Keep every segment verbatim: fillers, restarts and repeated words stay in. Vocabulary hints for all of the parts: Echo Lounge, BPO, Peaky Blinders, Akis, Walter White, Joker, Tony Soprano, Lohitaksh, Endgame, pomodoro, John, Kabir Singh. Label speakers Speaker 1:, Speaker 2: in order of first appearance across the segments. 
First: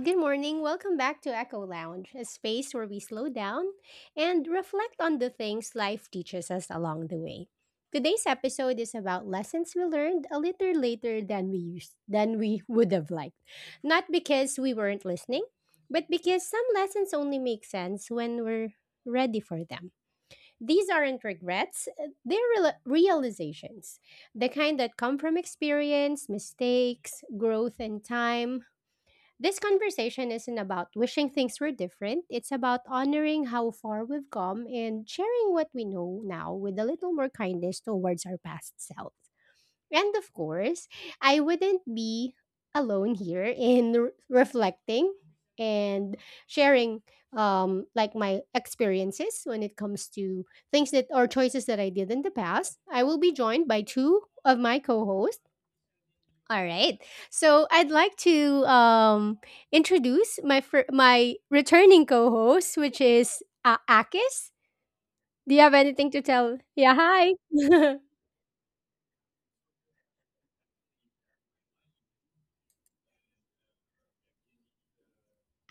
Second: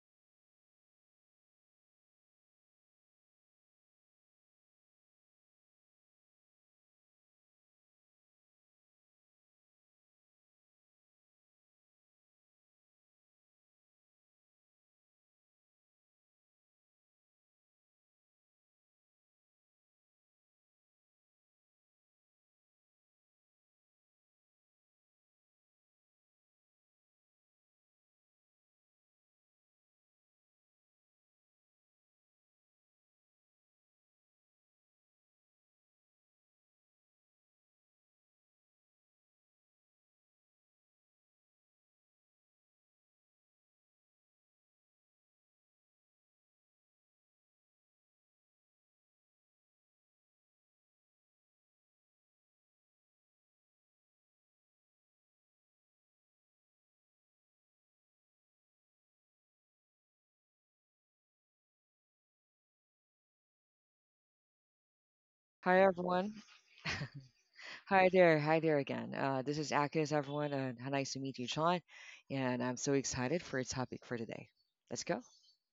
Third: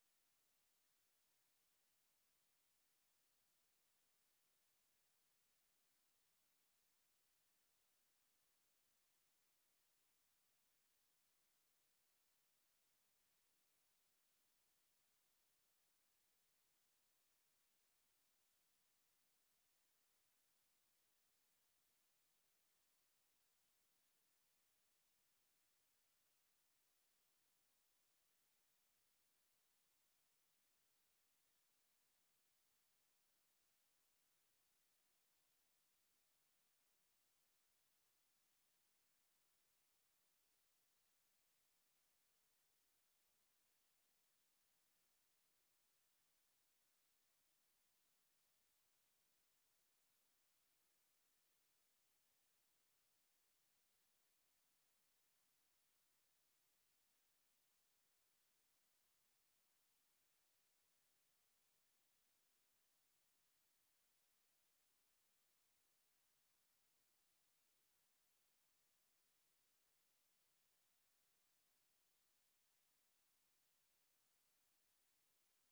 Speaker 1: Good morning. Welcome back to Echo Lounge, a space where we slow down and reflect on the things life teaches us along the way. Today's episode is about lessons we learned a little later than we used than we would have liked. Not because we weren't listening, but because some lessons only make sense when we're ready for them. These aren't regrets, uh, they're real- realizations. The kind that come from experience, mistakes, growth, and time. This conversation isn't about wishing things were different. It's about honoring how far we've come and sharing what we know now with a little more kindness towards our past self. And of course, I wouldn't be alone here in re- reflecting and sharing um like my experiences when it comes to things that or choices that I did in the past. I will be joined by two of my co-hosts. All right. So I'd like to um, introduce my fir- my returning co-host, which is uh, Akis. Do you have
Speaker 2: Hi
Speaker 1: anything to
Speaker 2: everyone.
Speaker 1: tell? Yeah. Hi.
Speaker 2: Hi there. Hi there again. Uh, this is Akis, everyone, and how nice to meet you, John. And I'm so excited for a topic for today. Let's go.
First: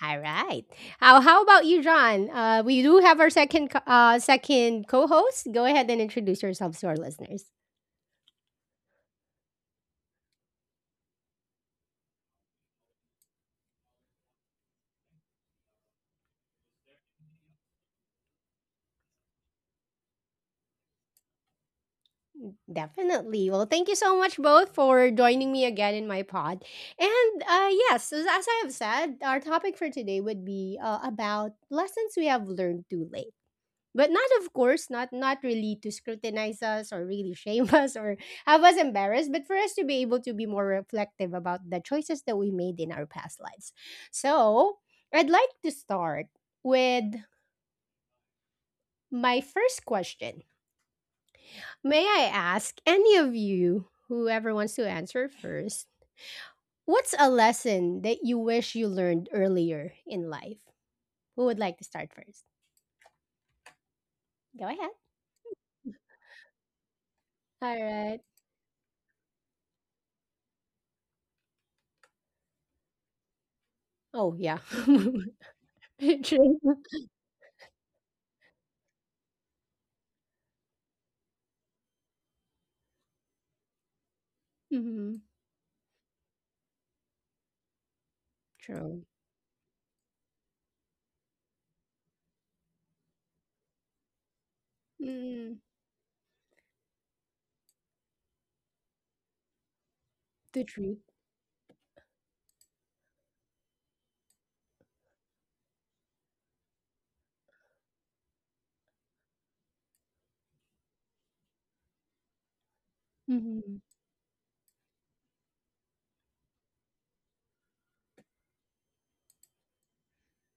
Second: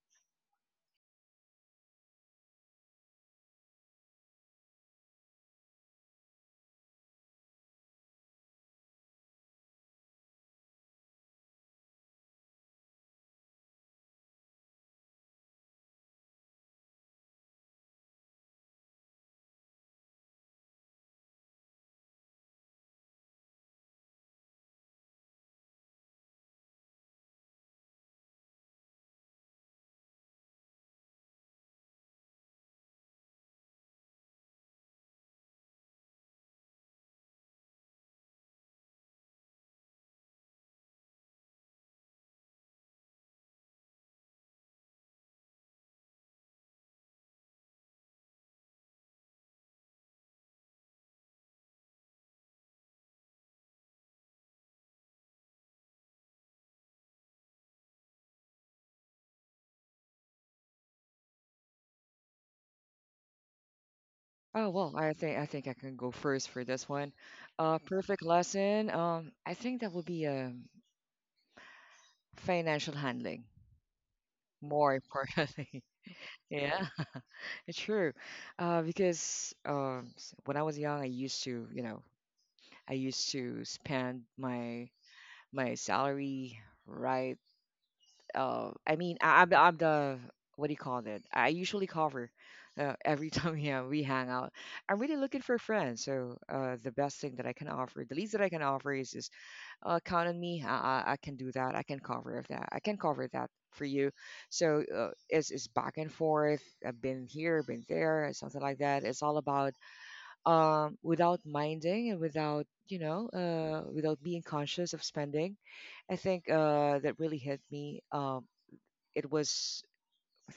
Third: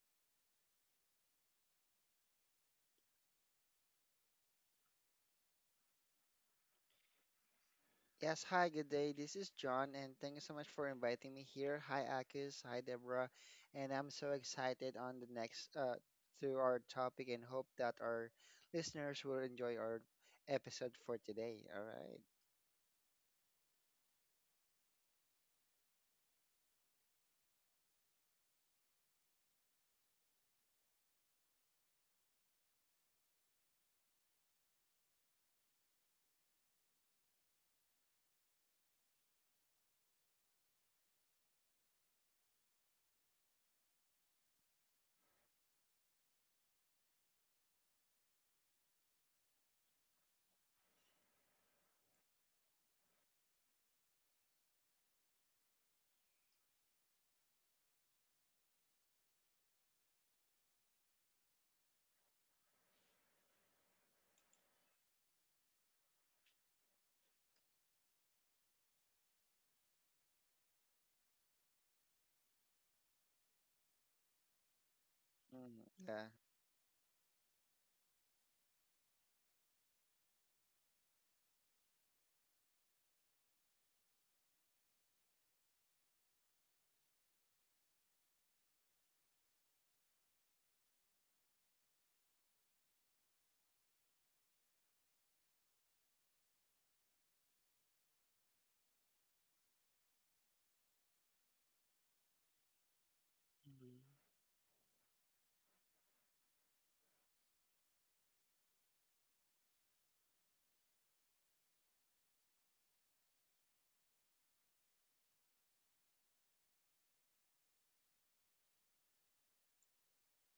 Speaker 1: All right. How how about you, John? Uh, we do have our second co- uh, second co-host. Go ahead and introduce yourselves to our listeners.
Speaker 3: Yes, hi, good day. This is John, and thank you so much for inviting me here. Hi, Akis. Hi, Deborah. And I'm so excited on the next uh, to our topic and hope that our listeners will enjoy our episode for today. All right.
Speaker 1: Definitely. Well, thank you so much both for joining me again in my pod. And uh, yes, as, as I have said, our topic for today would be uh, about lessons we have learned too late. But not of course, not not really to scrutinize us or really shame us or have us embarrassed, but for us to be able to be more reflective about the choices that we made in our past lives. So, I'd like to start with my first question. May I ask any of you, whoever wants to answer first, what's a lesson that you wish you learned earlier in life? Who would like to start first? Go
Speaker 2: Oh
Speaker 1: ahead.
Speaker 2: well, I think I think I can go first for this one. Uh,
Speaker 1: All right.
Speaker 2: perfect lesson. Um, I think that would be um, financial handling,
Speaker 1: Oh, yeah.
Speaker 2: more importantly.
Speaker 3: Mm, yeah.
Speaker 1: True.
Speaker 2: Yeah, it's true. Uh, because um, s- when I was young, I used to, you know, I used to spend my
Speaker 1: Mhm.
Speaker 2: my salary, right. uh, I
Speaker 1: True.
Speaker 2: mean, I, I'm I'm the, what do you call it? I usually cover uh, every time, yeah, we hang out. I'm really looking for
Speaker 1: Mm,
Speaker 2: friends, so uh, the best thing that I can offer, the least that I can offer, is is uh, count on
Speaker 1: to
Speaker 2: me. I,
Speaker 1: treat.
Speaker 2: I I can do that. I can cover of that. I can cover that for
Speaker 3: Mhm.
Speaker 2: you. So uh, it's it's back and forth. I've been here, been there, something like that. It's all about, um without minding and without you know
Speaker 1: Mhm.
Speaker 2: uh without being conscious of spending. I think uh, that really hit me. Um, it was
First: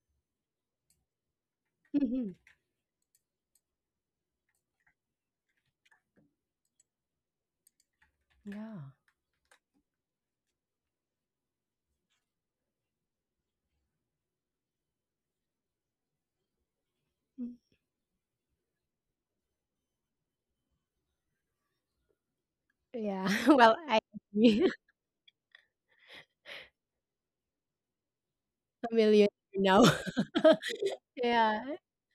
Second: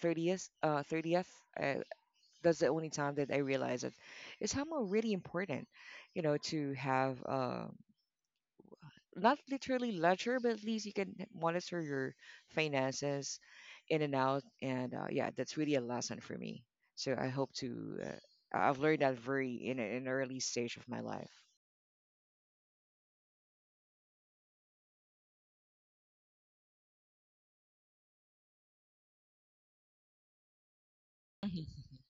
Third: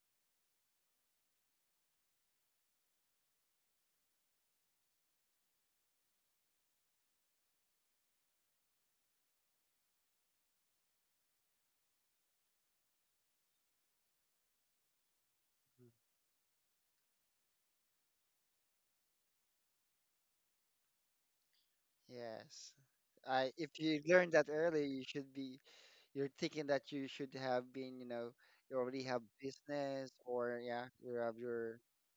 Speaker 2: 30th uh 30th uh,
Speaker 1: Mhm.
Speaker 2: that's the only time that I realized it. It is somehow really important, you know to have, uh
Speaker 1: Yeah.
Speaker 2: not literally ledger, but at least you can monitor your finances in and out. And uh, yeah, that's really a lesson for me. So I hope
Speaker 1: Mm.
Speaker 2: to uh, I've learned that very in a- in an early stage of my life.
Speaker 3: Yes.
Speaker 1: Yeah,
Speaker 3: I
Speaker 1: well,
Speaker 3: if
Speaker 1: I
Speaker 3: you learned that
Speaker 1: agree.
Speaker 3: early, you should be you're thinking that you should have been, you know, you
Speaker 1: A
Speaker 3: already have
Speaker 1: million, no.
Speaker 3: business, or yeah, you have
Speaker 1: Yeah.
Speaker 3: your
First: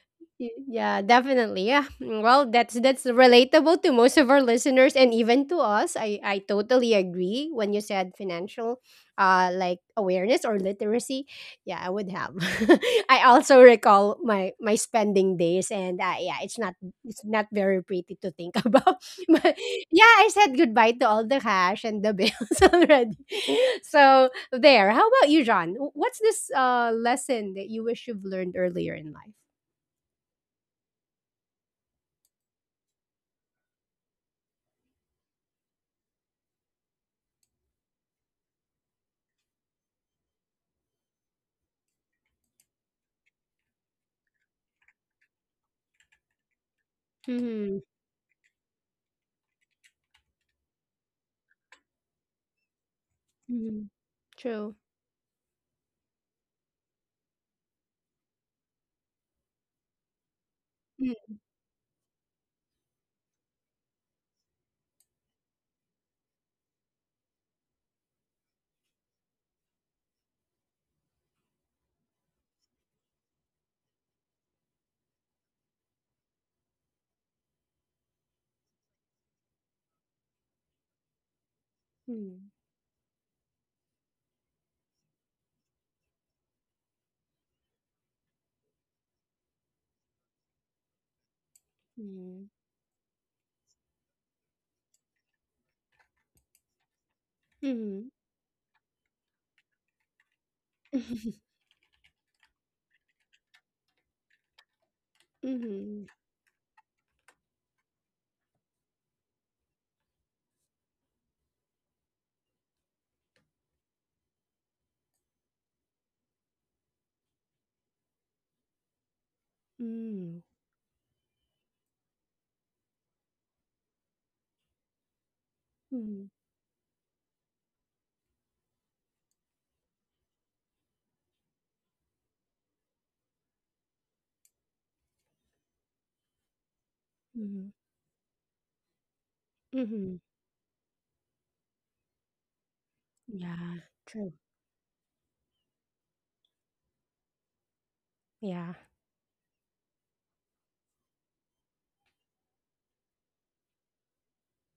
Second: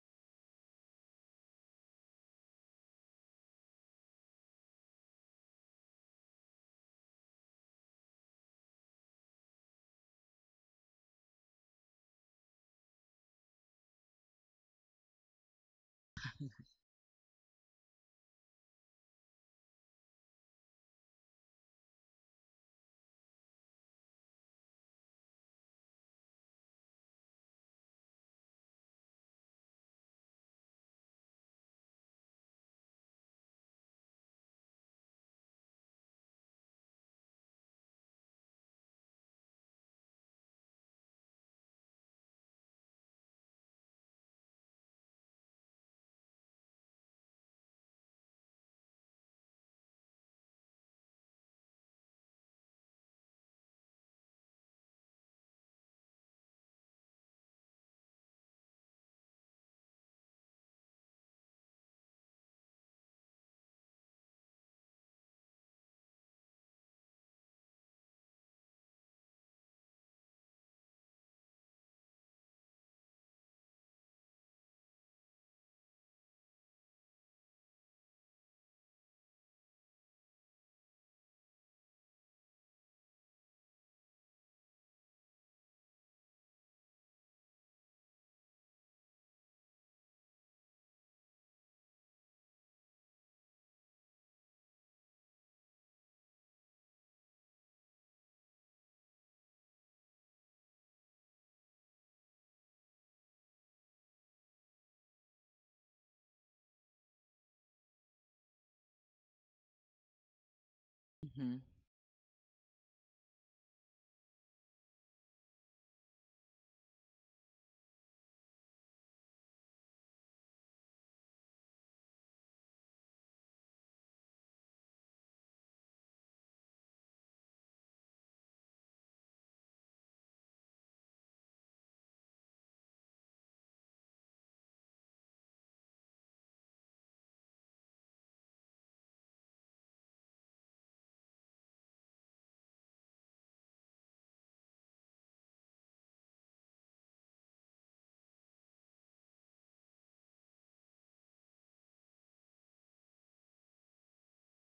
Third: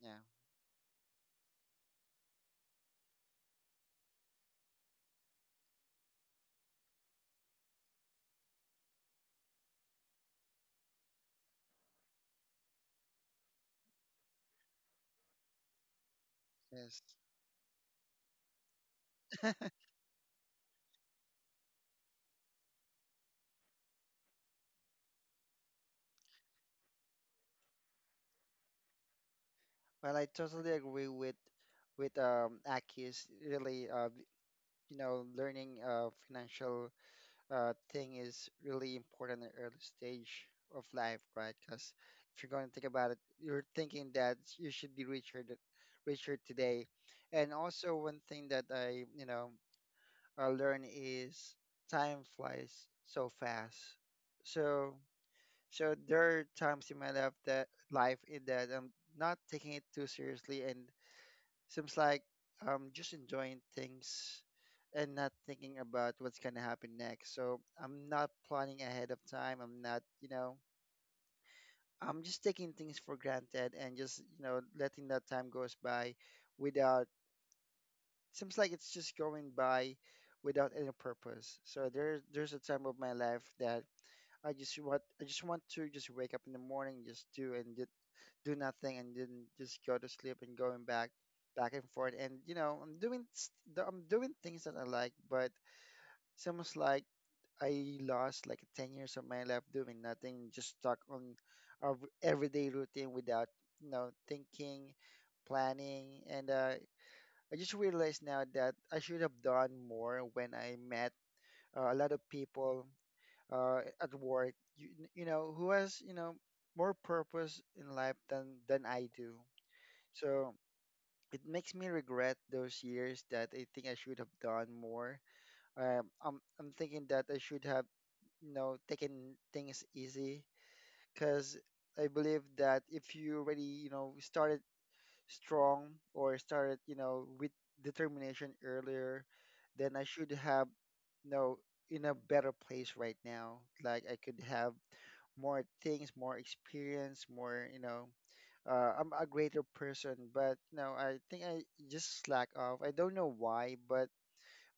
Speaker 3: yeah,
Speaker 1: Y- Yeah, definitely. Yeah. Mm, well, that's that's relatable to most of our listeners and even to us. I I totally agree when you said financial uh like awareness or literacy. Yeah, I would have. I also recall my my spending days and uh, yeah, it's not
Speaker 3: yes.
Speaker 1: it's not very pretty to think about. But yeah, I said goodbye to all the cash and the bills already. So, there. How about you, John? Wh- What's this uh lesson that you wish you've learned earlier in life?
Speaker 3: Well, I totally agree with with um Aki's really uh v- you know learning uh financial uh thing is really important at early stage of life, right? Because if you're going to think about it, you're thinking that you should be richer th- richer today, and also one thing that I you know uh, learn is time flies so fast.
Speaker 1: Mhm. True.
Speaker 3: So so there are times in my life that life in that I'm not taking it too seriously, and
Speaker 1: Mm,
Speaker 3: seems like I'm just enjoying things and not thinking about what's gonna happen next. So I'm not planning ahead of time. I'm not, you know, I'm just taking things for granted and just, you know, letting that time goes by without seems like it's just going by without any purpose. So there there's
Speaker 1: mm,
Speaker 3: a time of my life that I just want I just want to just wake up in the morning, just do and do nothing, and then just go to sleep and going back back and forth. And
Speaker 1: mm,
Speaker 3: you know i'm doing s- the- i'm doing things that I like, but it's almost like I
Speaker 1: mhm,
Speaker 3: lost like 10 years of my life doing nothing, just stuck on our everyday routine without you know thinking,
Speaker 1: mhm,
Speaker 3: planning. And uh, I just realized now that I should have done more when I met
Speaker 2: Hmm.
Speaker 3: uh, a lot of people uh, at work, you, you know who has you know more purpose in life than than I do.
Speaker 1: mm,
Speaker 3: So it makes me regret those years that I think I should have done more. Um,
Speaker 1: mhm,
Speaker 3: I'm I'm thinking that I should have, you know, taken things easy, because I believe that if you already, you know, started strong, or started, you know, with
Speaker 1: mhm,
Speaker 3: determination earlier, then I
Speaker 1: mhm.
Speaker 3: should have, you know, in a better place right now.
Speaker 1: Yeah,
Speaker 3: Like I
Speaker 1: true.
Speaker 3: could have more things, more experience, more, you know,
Speaker 1: Yeah.
Speaker 3: uh, I'm a greater person. But no, I think I just slack off. I don't know why, but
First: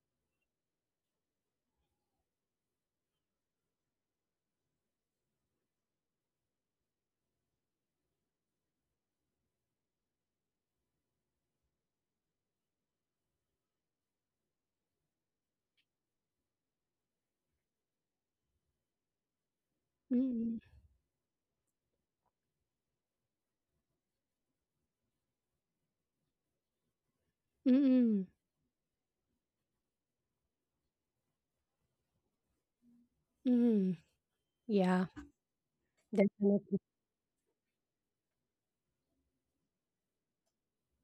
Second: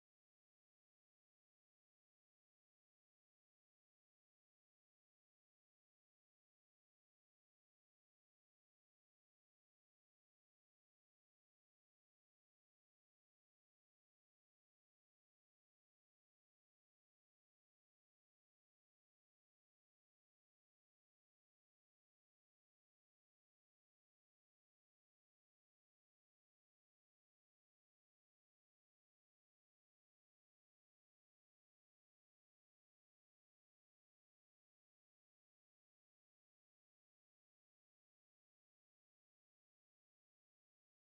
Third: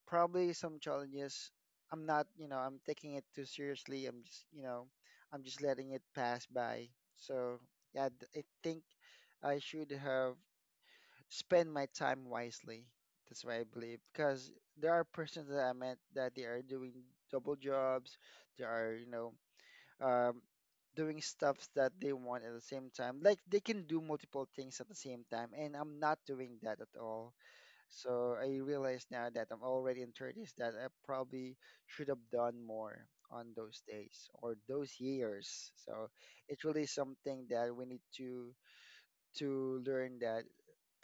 Speaker 3: probably some challenges. I'm not, you know, I'm taking it too seriously. I'm just, you know, I'm just letting it pass by. So yeah, th- I think I should have spent my time wisely. That's what I believe, because there are persons that I met that they are doing double jobs. They are, you know, um,
Speaker 1: Mm,
Speaker 3: doing stuff that they want at the same time. Like they can do multiple things at the same time, and I'm not doing that at all.
Speaker 1: mm,
Speaker 3: So I realize now that I'm already in thirties, that I probably should have done more on those
Speaker 1: mm.
Speaker 3: days or those
Speaker 1: Yeah,
Speaker 3: years. So it's
Speaker 1: definitely.
Speaker 3: really something that we need to to learn, that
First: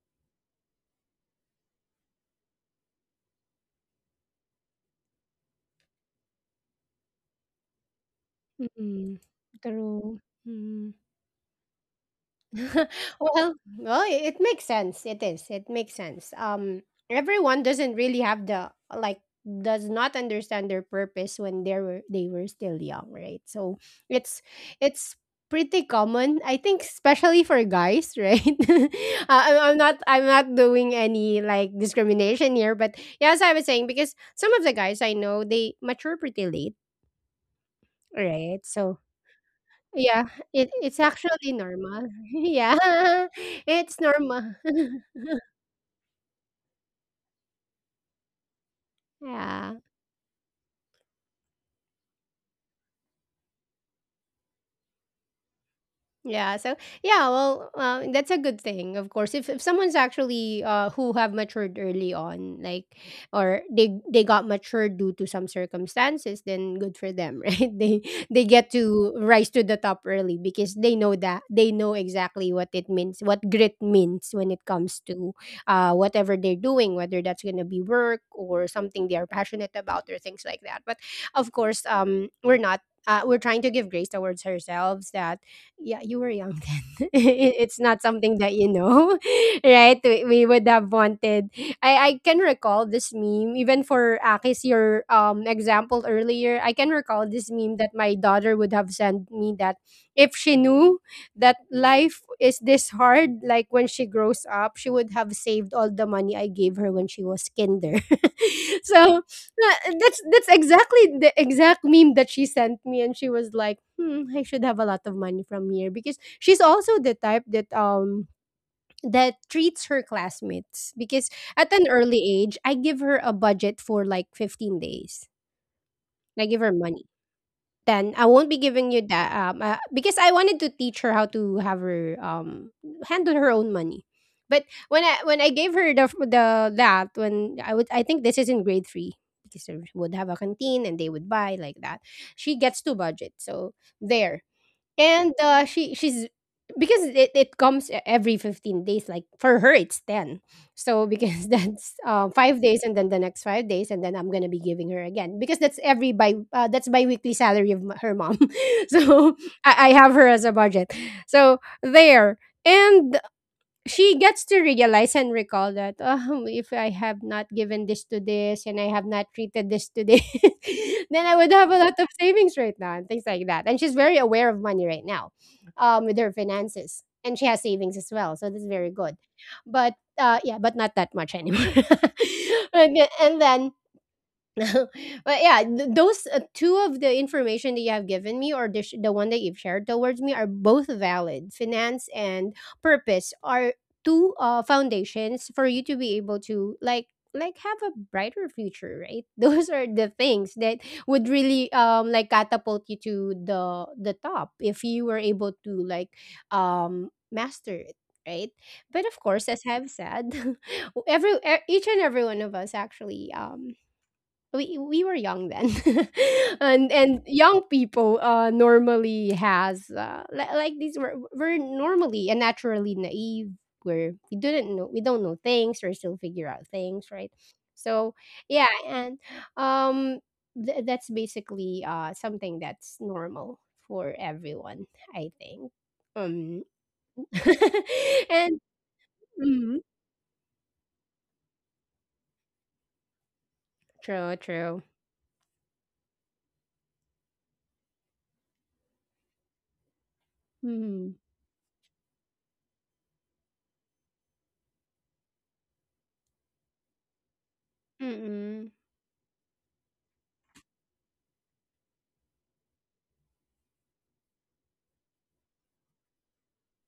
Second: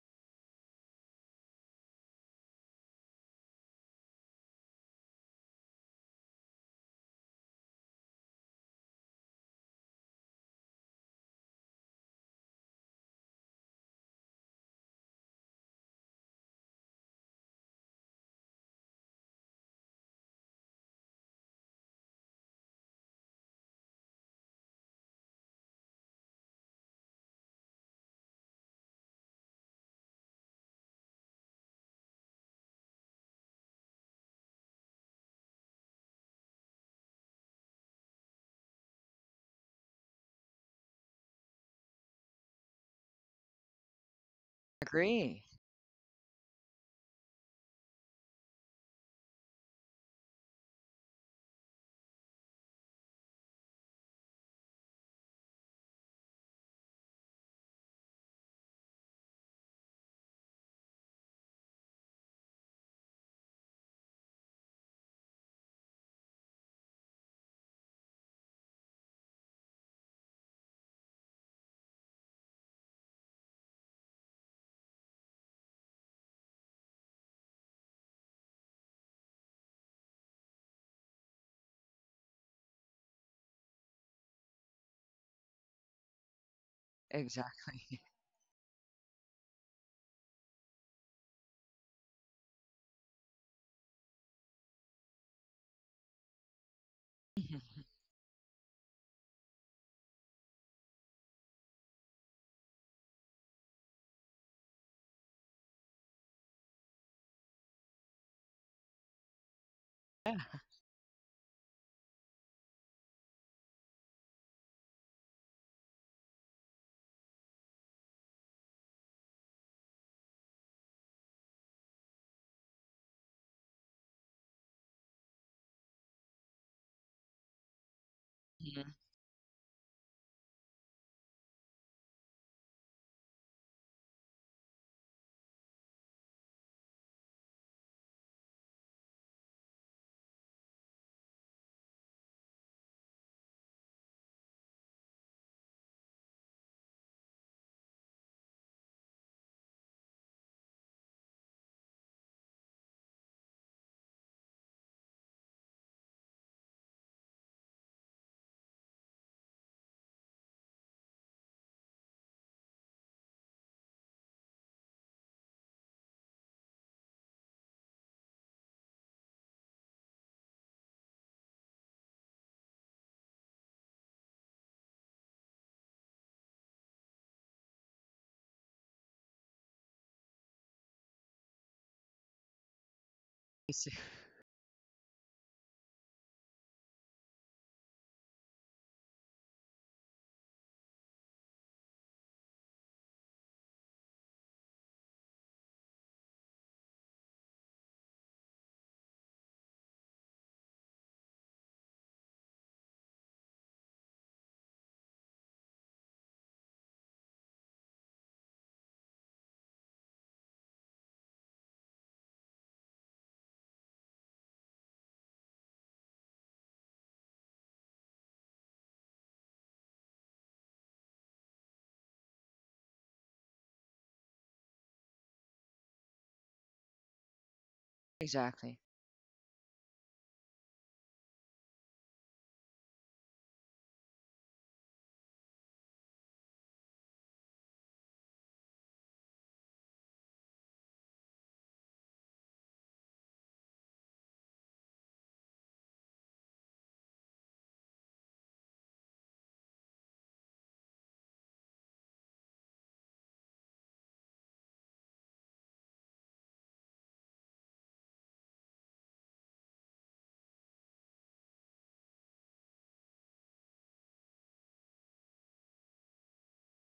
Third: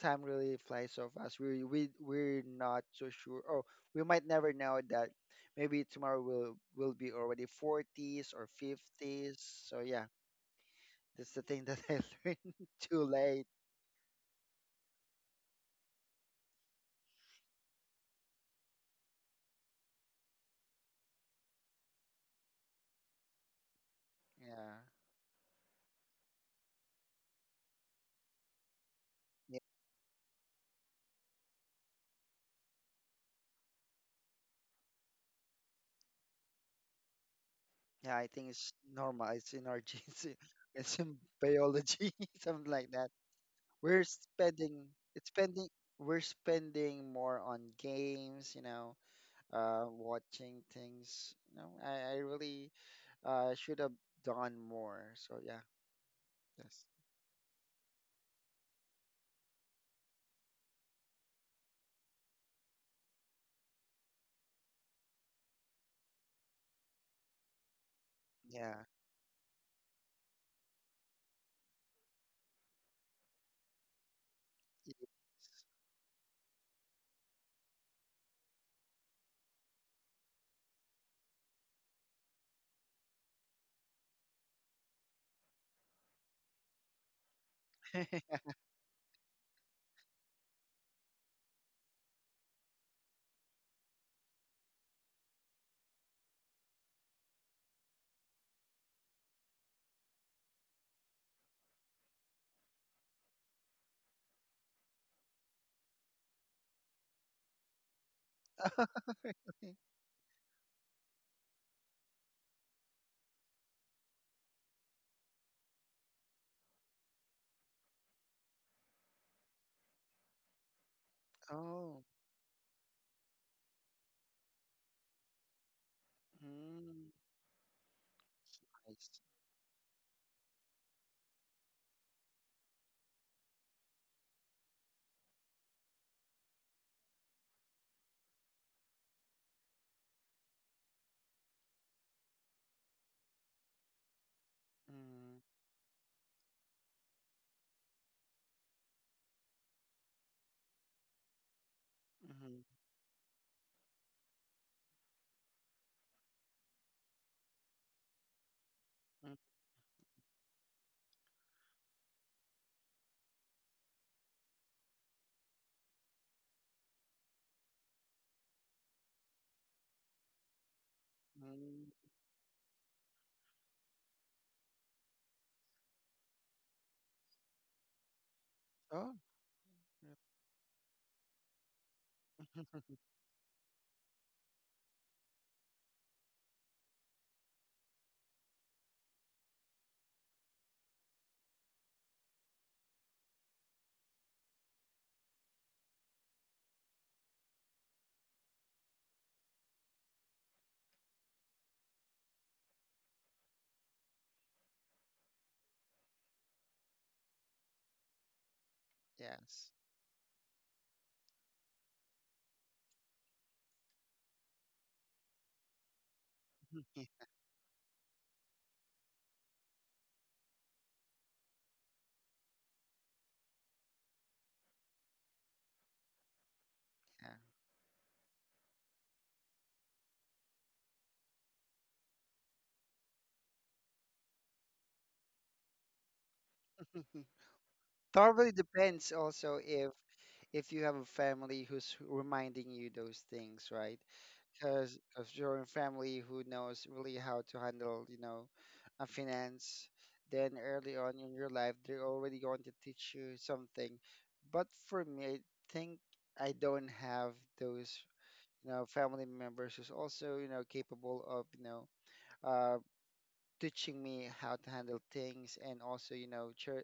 Speaker 3: time really flies so fast. We we we're not so sure. Oh, we might never know that. Maybe tomorrow will will be already forties or
Speaker 1: Mm,
Speaker 3: fifties. So yeah,
Speaker 1: true. Mm.
Speaker 3: that's the thing that I learned too late.
Speaker 1: Well, well, it makes sense. It is. It makes sense. Um, everyone doesn't really have the like does not understand their purpose when they were they were still young, right? So it's
Speaker 3: Yeah,
Speaker 1: it's pretty common, I think, especially for guys, right? uh, I'm,
Speaker 3: yeah.
Speaker 1: I'm not I'm not doing any like discrimination here, but yeah, as I was saying, because some of the guys I know they mature pretty late,
Speaker 3: Yeah, I think
Speaker 1: right?
Speaker 3: it's
Speaker 1: So
Speaker 3: normal. It's in our
Speaker 1: yeah,
Speaker 3: genes.
Speaker 1: it it's
Speaker 3: It's in
Speaker 1: actually normal.
Speaker 3: biology, something
Speaker 1: Yeah,
Speaker 3: like that.
Speaker 1: it's
Speaker 3: We're
Speaker 1: normal.
Speaker 3: spending. It's
Speaker 2: Agree.
Speaker 3: spending. We're spending more on games. You know,
Speaker 1: Yeah.
Speaker 3: uh, watching things. You know, I, I really uh, should have done more. So yeah,
Speaker 1: Yeah. So
Speaker 3: yes,
Speaker 1: yeah. Well, uh, that's a good thing, of course. If if someone's actually uh who have matured early on, like, or they they got matured due to some circumstances, then good for them, right? They they get
Speaker 3: yeah.
Speaker 1: to rise to the top early because they know that they know exactly what it means, what grit means when it comes to uh whatever they're doing, whether that's gonna be work or something they are passionate about or things like that. But of course, um, we're not. Uh, we're trying to give grace towards ourselves that yeah, you were young then. It
Speaker 2: Exactly.
Speaker 1: it's not something that you know, right? We, we would have wanted. I I can recall this meme even for Akis your um example earlier. I can recall this meme that my daughter would have sent me that if she knew that life is this hard, like when she grows up, she would have saved all the money I gave her when she was kinder. So
Speaker 3: Oh,
Speaker 1: yeah, that's
Speaker 2: Yeah.
Speaker 1: that's exactly the exact meme that she sent me, and she was like, "Hmm, I should have a lot of money from here," because she's also the type that um that treats her classmates. Because at an
Speaker 3: oh,
Speaker 1: early age, I give her a budget for like fifteen days. I give her money
Speaker 3: mm,
Speaker 1: then I won't be giving
Speaker 2: Mhm.
Speaker 1: you
Speaker 3: nice.
Speaker 1: that um uh, because I wanted to teach her how to have her um handle her own money. But when I when I gave her the the that when I would, I think this is in grade three because they would have a canteen and they would buy like that. She gets to budget. So there. And,
Speaker 3: Mm,
Speaker 1: uh, she she's because it it comes e every fifteen days, like, for her, it's ten. So, because that's, uh,
Speaker 3: mm-hmm,
Speaker 1: five days and then the next five days, and then I'm gonna be giving her again because that's every by uh, that's biweekly salary of m her mom. So, I I have her as a budget. So, there. And she gets to realize and recall that um, if I have not given this to this and I have not treated this to this, then I would have a lot of
Speaker 3: mm-hmm.
Speaker 1: savings right now and things like that. And she's very aware of money right now um, with her finances. And she has savings as well. So that's very good.
Speaker 3: Oh,
Speaker 1: But uh, yeah, but not that much anymore. and, then- and then
Speaker 2: Yes.
Speaker 1: But yeah, th- those uh, two of the information that you have given me, or the, sh- the one that you've shared towards me, are both valid. Finance and purpose are two uh, foundations for you to be able to like like have a brighter future, right? Those are the things that would really um like catapult you to the the top if you were able to like um master it, right? But of course, as
Speaker 3: yes,
Speaker 1: I've said, every e- each and every one of us actually um we we were young then, and and
Speaker 3: yeah.
Speaker 1: young people uh normally has uh li- like these were, we're normally and naturally naive, where we didn't know we don't know things or still figure out things, right? So yeah,
Speaker 2: Exactly.
Speaker 1: and um th- that's basically uh something that's normal for everyone, I think. um
Speaker 3: Probably
Speaker 1: and
Speaker 3: depends also
Speaker 1: mm,
Speaker 3: if if you have a family who's reminding you those things, right?
Speaker 1: true true.
Speaker 3: Because of your own family who knows really how to handle, you know, uh, finance. Then early
Speaker 1: mm,
Speaker 3: on in your life, they're already going to teach you something. But for me, I think I don't have those,
Speaker 1: mm,
Speaker 3: you know, family members who's also, you know, capable of, you know, uh, teaching me how to handle things, and also, you know, cher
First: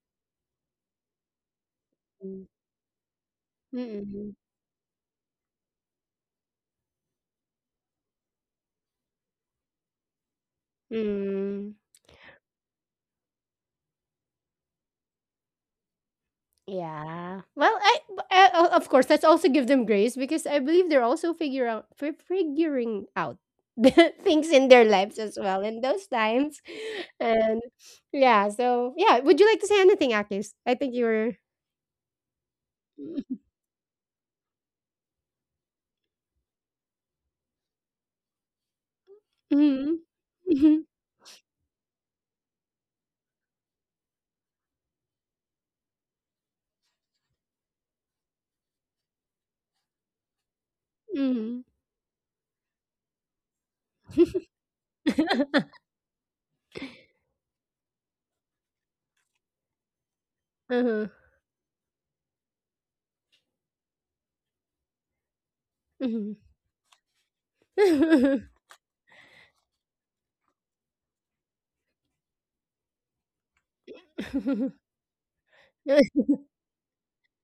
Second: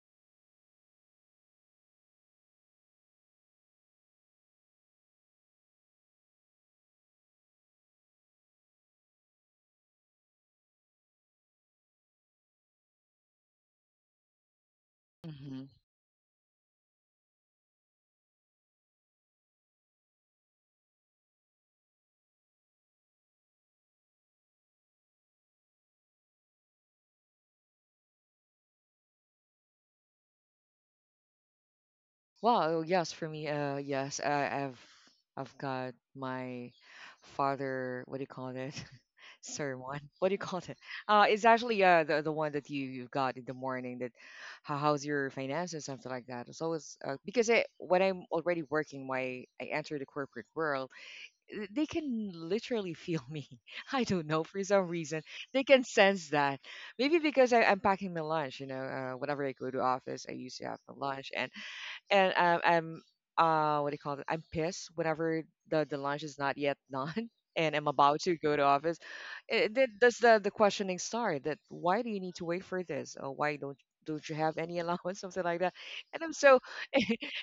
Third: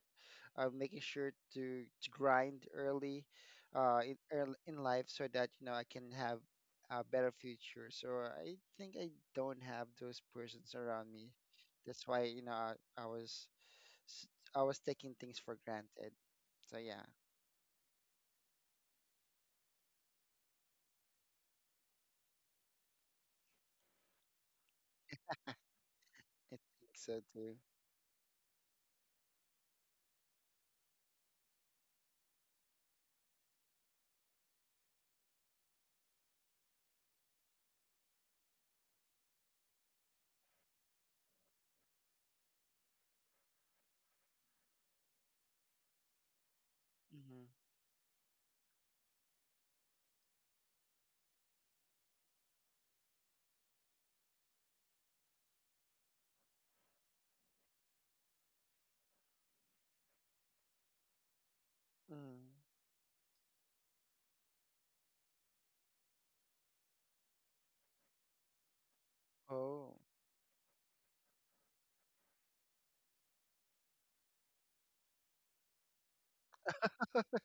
Speaker 3: I making sure to to
Speaker 1: mm,
Speaker 3: grind early, uh, in
Speaker 1: mm,
Speaker 3: early in life, so that you know I can have a better future. So I think I don't have those persons around me.
Speaker 1: mm.
Speaker 3: That's why you know I, I was s- I was taking things for granted. So yeah,
Speaker 1: Yeah. Well, I, b- I o- of course let's also give them grace because I believe they're also figure out fi- figuring out the things in their lives as well in those
Speaker 3: I
Speaker 1: times.
Speaker 3: think so too.
Speaker 1: And yeah, so yeah, would you like to say anything, Akis? I think you were.
Speaker 2: Wow, yes, for me, uh, yes, I, I've I've got my father. What do you call it?
Speaker 1: Mm-hmm.
Speaker 2: Sermon. What do you
Speaker 1: Mm-hmm.
Speaker 2: call it? Uh, it's actually uh the, the one that you you got in the morning. That, how, how's your finances, something like that. So it's always, uh, because
Speaker 3: Mm-hmm.
Speaker 2: I, when I'm already working, why I enter the corporate world,
Speaker 1: Mm-hmm.
Speaker 2: th- they can literally feel me. I don't know, for some reason they can sense that. Maybe because I, I'm packing my lunch. You know, uh, whenever I go to office, I usually have my
Speaker 1: Uh-huh.
Speaker 2: lunch, and and
Speaker 3: Mm.
Speaker 2: um, I'm uh what do you call it? I'm pissed whenever the the lunch
Speaker 1: Mm-hmm.
Speaker 2: is not yet done and I'm about to go to office. It, it,
Speaker 3: Oh,
Speaker 2: that's the the questioning start. That, why do you need to wait for this? Or why don't don't you have any allowance, something like that? And I'm so,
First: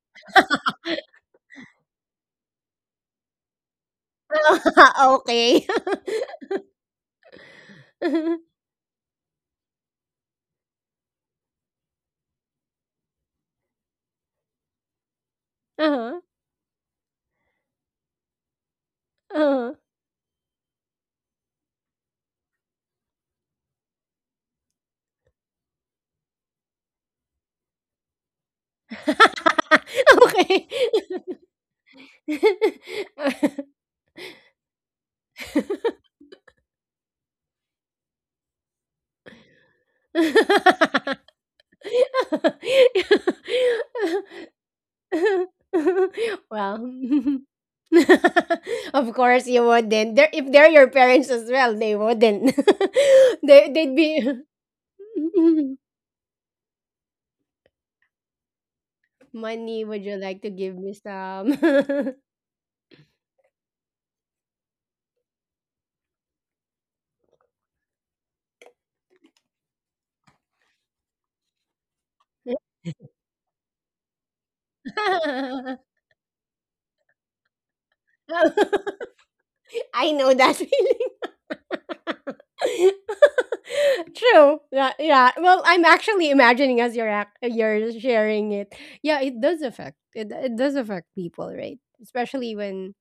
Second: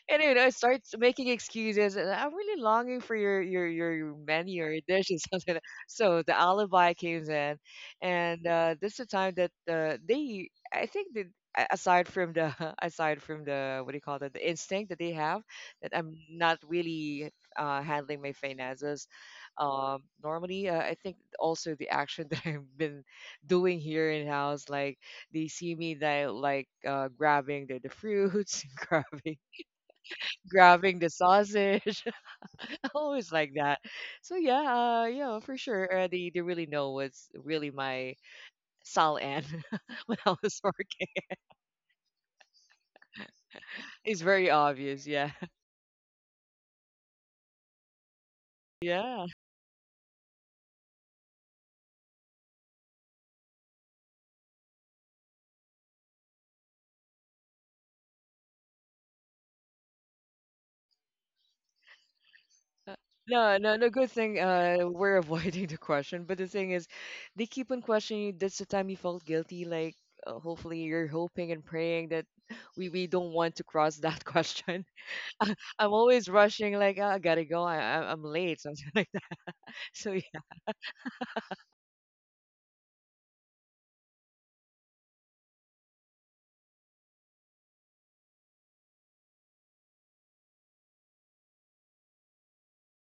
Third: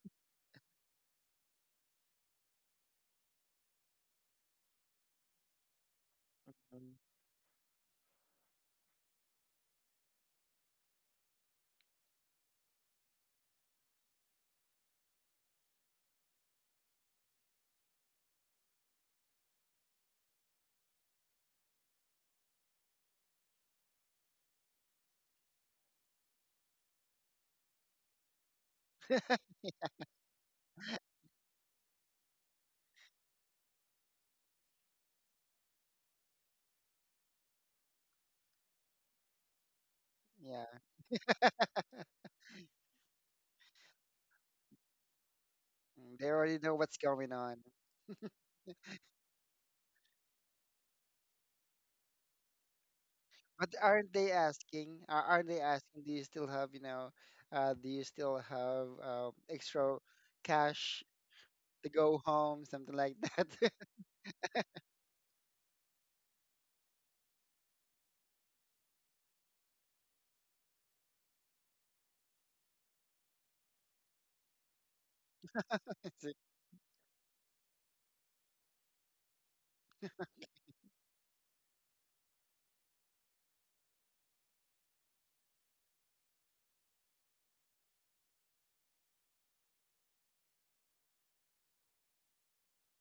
Speaker 2: and you know it starts making excuses, and I'm really longing for your your your menu or your dish or something like,
Speaker 1: okay.
Speaker 2: so the alibi
Speaker 3: mm,
Speaker 2: comes in. And uh this is the time that, uh, they I think that, a- aside from the aside from the, what do you call that, the instinct that they have, that I'm
Speaker 1: uh-huh.
Speaker 2: not really uh, handling my finances
Speaker 1: Uh-huh.
Speaker 2: um normally, uh, I think also the action that I've been doing here in house, like they see me that, like, uh grabbing the, the fruits, grabbing grabbing the sausage, always like
Speaker 1: okay.
Speaker 2: that. So yeah, uh, yeah, for sure. Uh, the the really know was really my Sal Ann when I was
Speaker 3: yeah.
Speaker 2: working. It's very obvious. Yeah.
Speaker 3: Mm, they already know
Speaker 1: Well,
Speaker 3: what's going on.
Speaker 1: of
Speaker 2: Yeah.
Speaker 1: course you wouldn't. They're, if they're your parents as well, they wouldn't. They
Speaker 3: But
Speaker 1: they'd
Speaker 3: aren't
Speaker 1: be
Speaker 3: they asking? a- Aren't they asking, do you still have, you know, uh, do you still have uh,
Speaker 1: money.
Speaker 3: extra
Speaker 1: Would you like to give me
Speaker 3: cash
Speaker 1: some?
Speaker 3: to go home, something like that?
Speaker 2: No, no, no, good thing uh, we're avoiding the question. But the thing is, they keep on questioning you. That's the time you felt guilty. Like, uh, hopefully, you're hoping and praying that we we don't want to cross that question. I'm
Speaker 3: It's
Speaker 2: always
Speaker 3: like,
Speaker 2: rushing. Like, "Ah, I gotta go. I I- I'm late." Something like that. So
Speaker 1: I know that feeling. True. Yeah, yeah. Well, I'm actually imagining as you're act- you're sharing it. Yeah, it does affect. It it does affect people, right? Especially when